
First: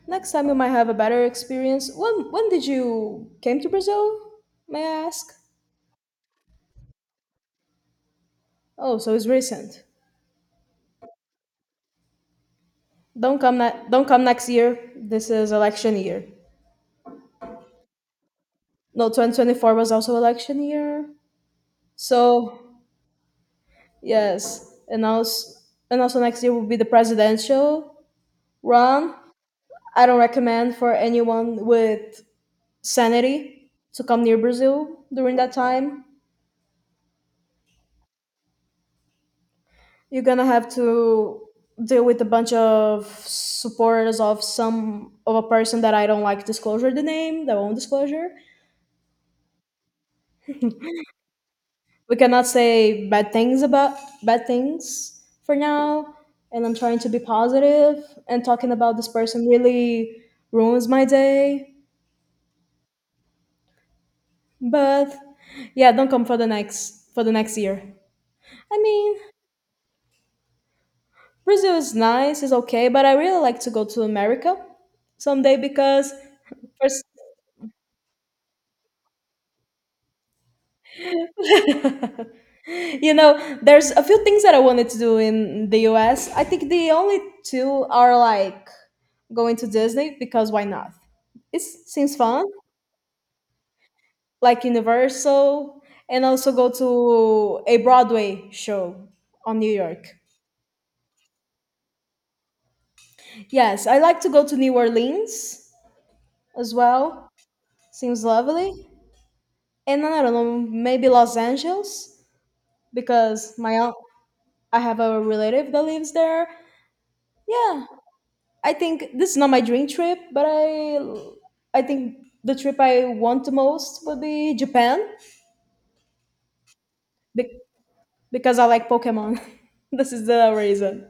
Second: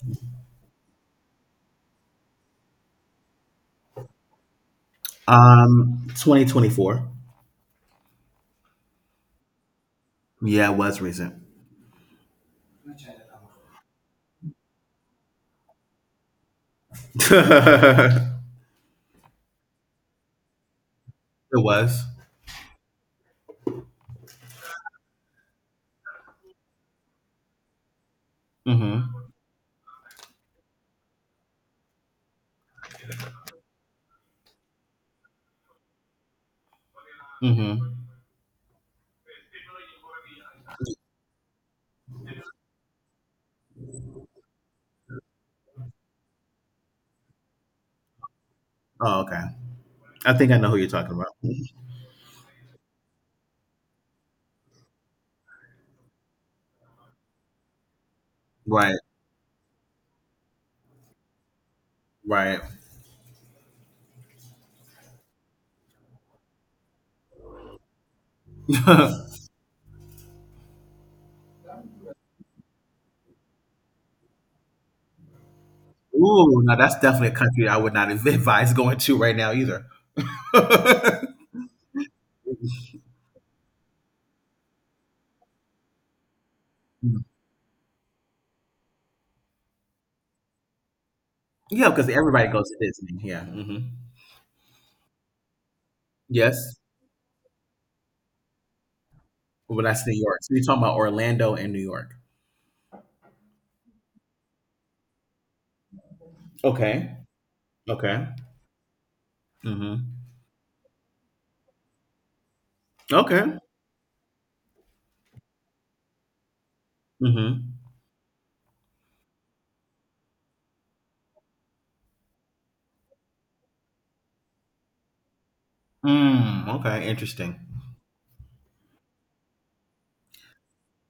next time you might have a better experience. When did you came to Brazil? May I ask? 2024. Oh, so it's recent. Yeah, it was recent. Don't come next year. This is election year. It No, 2024 was also election year. was. So yes, and also next year will be the presidential run. Hmm. I don't recommend for anyone with sanity to come near Brazil during that time. Hmm. You're gonna have to deal with a bunch of supporters of some of a person that I don't like disclosure the name, their own disclosure. Oh, okay. I think I know who you're talking about. We cannot say bad things for now, and I'm trying to be positive, and talking about Right. this person really ruins my day. Right. But yeah, don't come for the next year. I mean, Brazil is nice, it's okay, but I really like to go to America someday because Ooh, now that's first, definitely a country I would not advise going to right now either. you know, there's a few things that I wanted to do in the US. I think the only two are like going to Disney because why not, it Yeah, because seems fun, everybody goes to Disney. Yeah. Hmm. like Universal, and also go Yes. to a Broadway show on New But that's York. New York. So you're talking about Orlando and New York. Yes, I like to go to New Orleans as Okay. well. Seems Okay. lovely. And Hmm. I don't know, maybe Los Angeles because Okay. I have a relative that lives there. Hmm. Yeah, I think this is not my dream trip, but I think the trip I want the most would be Japan Mm, okay. Interesting. be- because I like Pokemon. this is the reason.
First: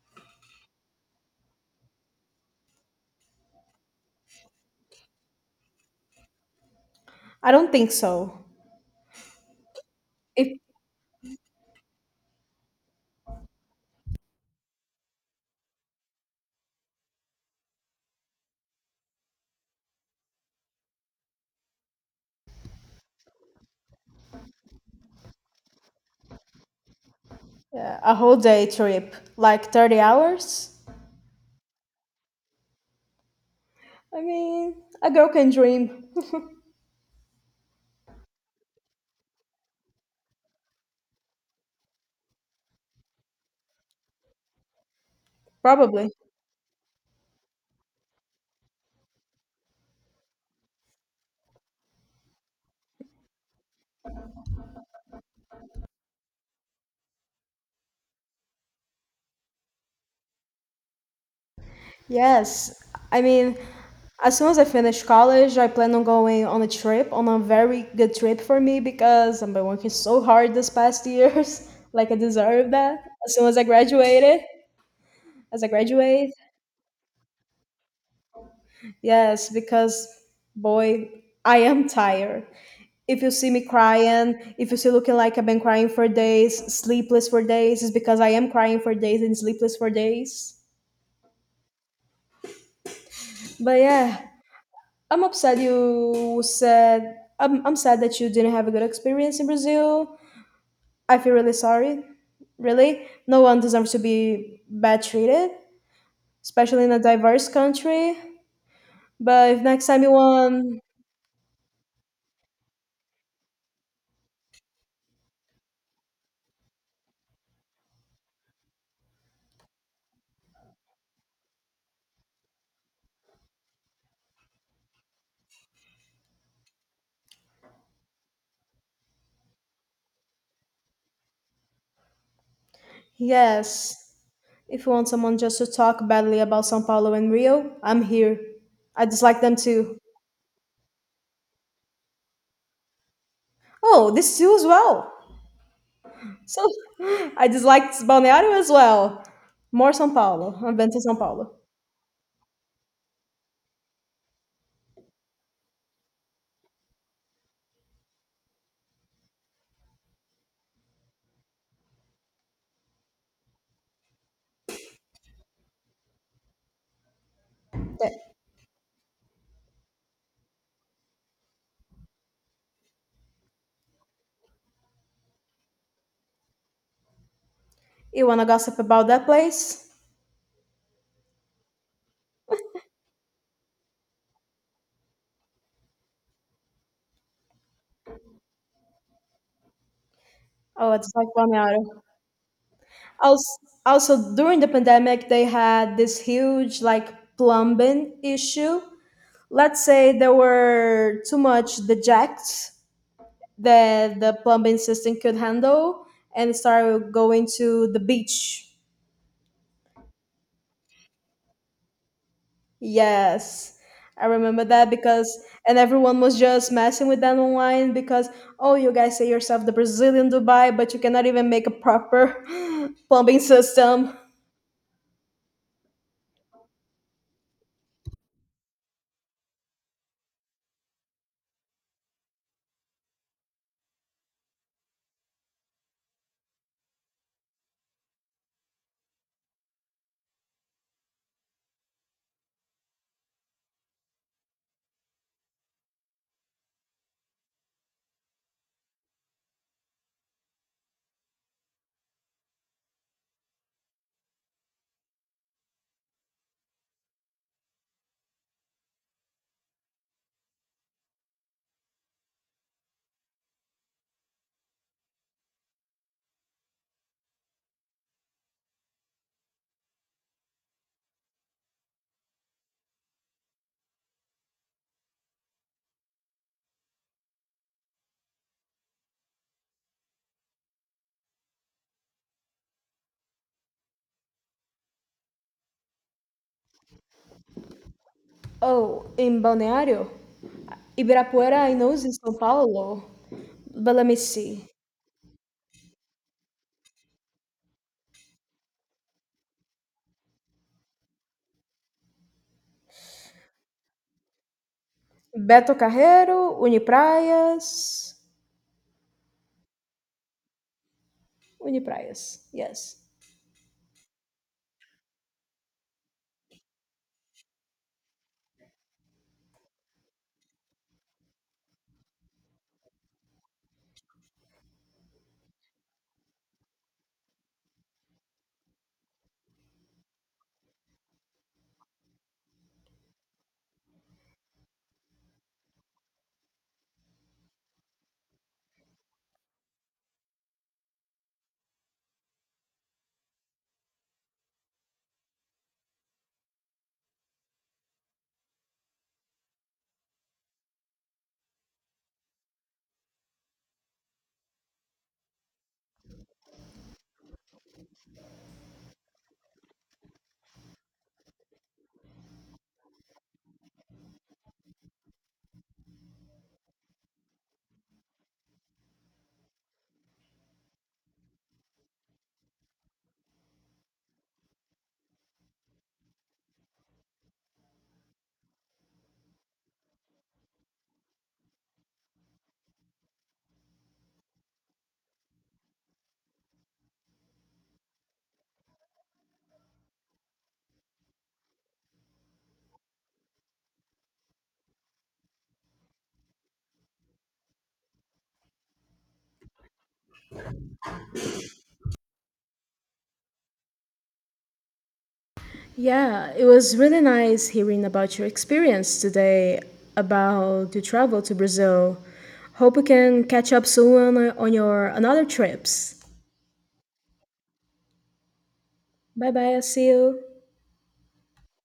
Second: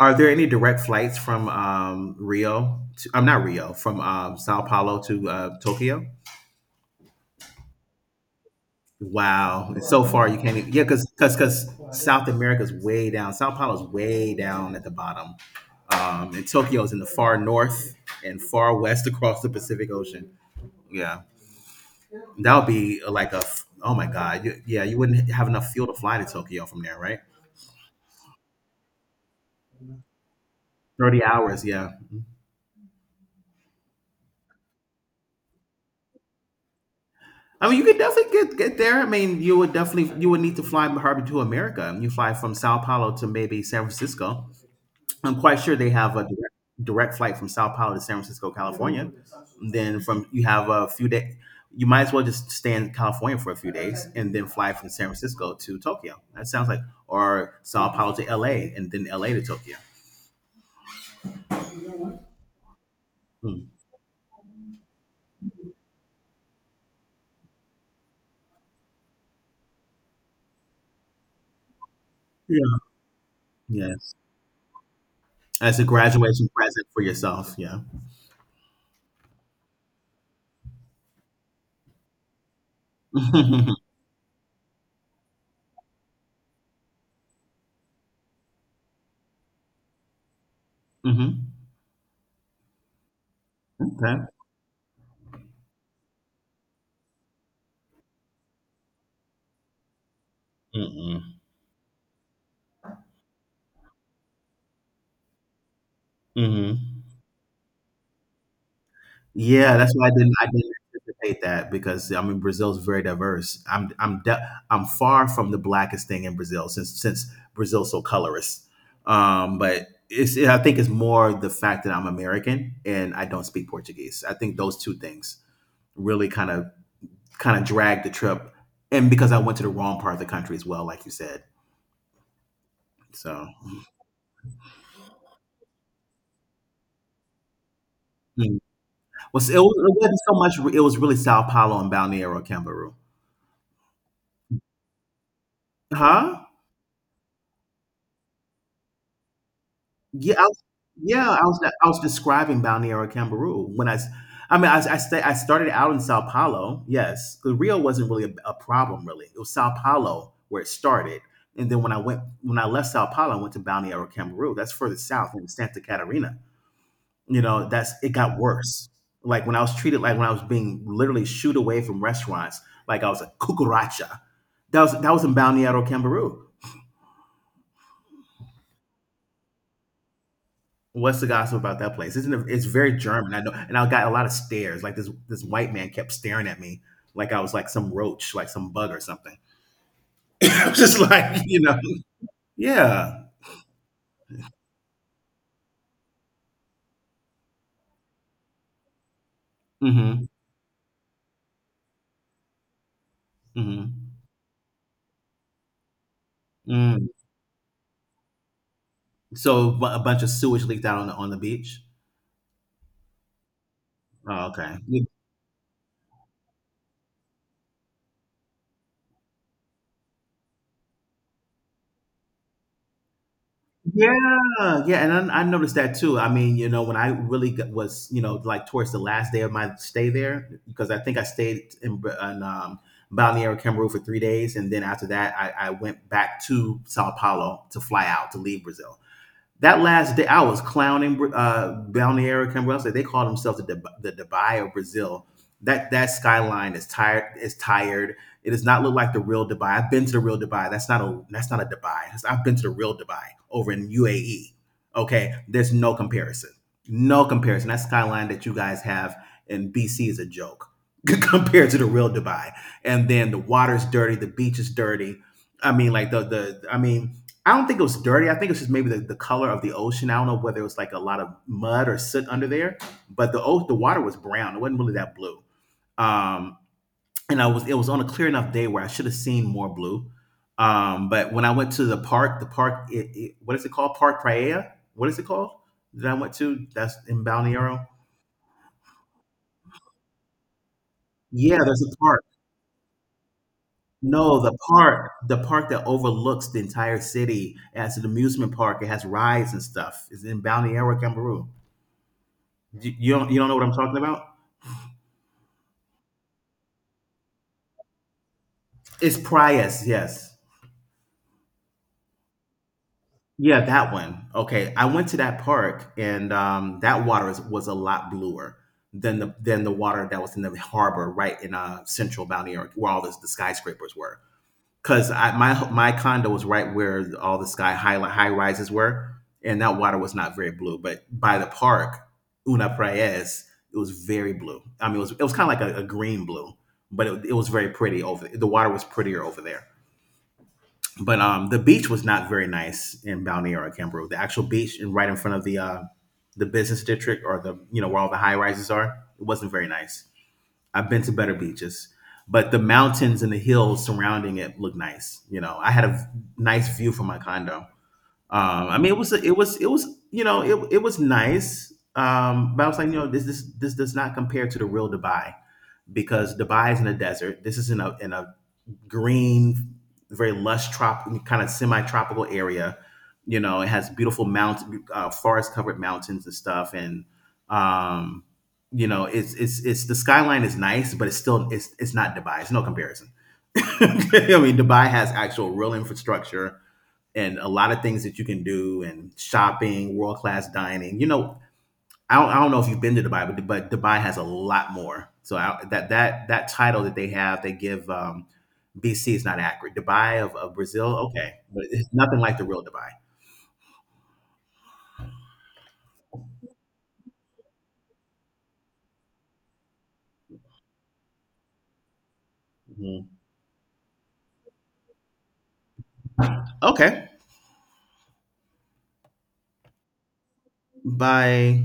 Are there any direct flights from Rio? To, I'm not Rio, from Sao Paulo to Tokyo. I don't think so. Wow, it's so far you If can't. Even, yeah, because South America's way down. Sao Paulo's way down at the bottom, and Tokyo's in the far north and far west across the Pacific Ocean. Yeah, that would be like a. Oh my God, you, yeah, you wouldn't have enough fuel to fly to Tokyo from there, right? Yeah, a whole day trip, like 30 hours? 30 hours, yeah. I mean, a girl can dream, I mean, you could definitely get there. I mean, you would definitely you would need to fly Harvey to America. You fly from Sao Paulo to maybe San Francisco. I'm quite sure they probably. have a direct, direct flight from Sao Paulo to San Francisco, California. Then from you have a few days. You might as well just stay in California for a few days and then fly from San Francisco to Tokyo. That sounds like or Sao Paulo to L.A. and then L.A. to Tokyo. Yes, I mean, Hmm. as soon as I finish college, I plan on going on a trip, on a very good trip for me, because I've been working so hard this past years. Like I deserve Yeah. that. As soon as I Yes. graduated, as I As a graduate, graduation present for yourself. Yeah. yes, because boy, I am tired. If you see me Hmm. crying, if you see looking like I've been crying for days, sleepless for days, it's because I am crying for days and sleepless for days. But yeah, Okay. I'm upset you said, I'm sad that you didn't have a good experience in Brazil. I feel Mm-hmm. really sorry. Really, no one deserves to be bad treated, especially in a diverse country. But if Yeah, next that's time why I you didn't want, anticipate that because I mean Brazil's very diverse. I'm far from the blackest thing in Brazil since Brazil's so colorist. But it's I think it's more the fact that I'm American and I don't speak Portuguese. I think those two things really kind of dragged the trip, and because I went to the wrong part of the country as well, like you said. So yes, if you want someone just to talk badly about São Paulo and Rio, I'm here. mm. I Well, dislike them it too. wasn't so much. It was really Sao Paulo and Balneário Camboriú. Oh, this too as well. Huh? So I disliked Balneário as well. More São Yeah, I Paulo. was, I've been to São yeah, I Paulo. was I was describing Balneário Camboriú when I mean, I started out in Sao Paulo. Yes, 'cause Rio wasn't really a problem. Really, it was Sao Paulo where it started, and then when I left Sao Paulo, I went to Balneário Camboriú. That's further south in Santa Catarina. You know, that's it But got worse. Like when I was treated like when I was being literally shooed away from restaurants, like I was a cucaracha. That was in Balneário Camboriú. you wanna gossip about that place? What's the gossip about that place? Isn't it? It's very German. I know, and I got a lot of stares. Like this white man kept staring at me, like I was like some roach, like some bug or something. I was Oh, just it's like like, you know, Balneário. yeah. Also, also, during the pandemic, they had this huge like plumbing issue. Let's say Mm-hmm. there were too much dejects that Mm-hmm. the plumbing system could handle, and Mm. started going to the beach. So a bunch of sewage leaked out on the beach. Yes, I Oh, remember okay. that, because, and everyone was just messing with that online because, oh, you guys say yourself the Brazilian Dubai, but you cannot even make a proper plumbing system. Yeah, yeah, and I noticed that too. I mean, you know, when I really got, was, you know, like towards the last day of my stay there, because I think I stayed in, in Balneário Camaru for 3 days, and then after that, I went back to Sao Paulo to fly out to leave Brazil. That last day, I was clowning Balneário Camboriú. They call themselves the Dubai of Brazil. That skyline is tired. Is tired. It does not look like the real Dubai. I've been to the real Dubai. That's not a Dubai. That's- I've been to the real Dubai over in UAE. Okay, there's no comparison. No comparison. That skyline that you guys have in BC is a joke compared to the real Dubai. And then the water's dirty. The beach is dirty. I mean, like the I mean I don't think it was dirty. I think it was just maybe the color of the ocean. I don't know whether it was like a lot of mud or soot under there, but the water was brown. It wasn't really that blue. Um, and I was it was on a clear enough day where I should have seen more blue. But when I went to the park, the park, what is it called? Park Praia. What is it called that I went to? That's in Balneario. Oh, in Balneário? Yeah, Ibirapuera, I there's know a is in park. São Paulo. But let me No, see. The park that overlooks the entire city. It has an amusement park. It has rides and stuff. It's in Balneario, Cameroon. You, you don't know what I'm talking about? Beto Carreiro, Unipraias. It's Prius, yes. Unipraias, yes. Yeah, that one. Okay, I went to that park, and that water is, was a lot bluer than the water that was in the harbor right in central Balneary, where all this, the skyscrapers were. Because I, my condo was right where all the sky high rises were, and that water was not very blue. But by the park, Una Prayas, it was very blue. I mean, it was kind of like a green blue, but it was very pretty over. The water was prettier over there. But the beach was not very nice in Balneario Camboriú. The actual beach, right in front of the business district or the you know where all the high rises are, it wasn't very nice. I've been to better beaches, but the mountains and the hills surrounding it look nice. You know, I had a nice view from my condo. I mean, it was you know it was nice, but I was like, you know, this does not compare to the real Dubai because Dubai is in a desert. This is in a green, very lush, trop, kind of semi-tropical area. You know, it has beautiful mountain, forest-covered mountains and stuff, and um, you know, it's the skyline is nice, but it's still it's not Dubai. It's no comparison. I mean, Dubai has actual real infrastructure and a lot of things that you can do, and shopping, world class dining. You know, I don't know if you've been to Dubai, but Dubai has a lot more. So I, that title that they have, they give BC is not accurate. Dubai of Brazil, okay, but it's nothing like the real Dubai. Yeah, it was really nice hearing about your experience today about your travel to Brazil. Hope we Mhm. can catch up soon on your another trips. Okay, Bye bye, I see you. by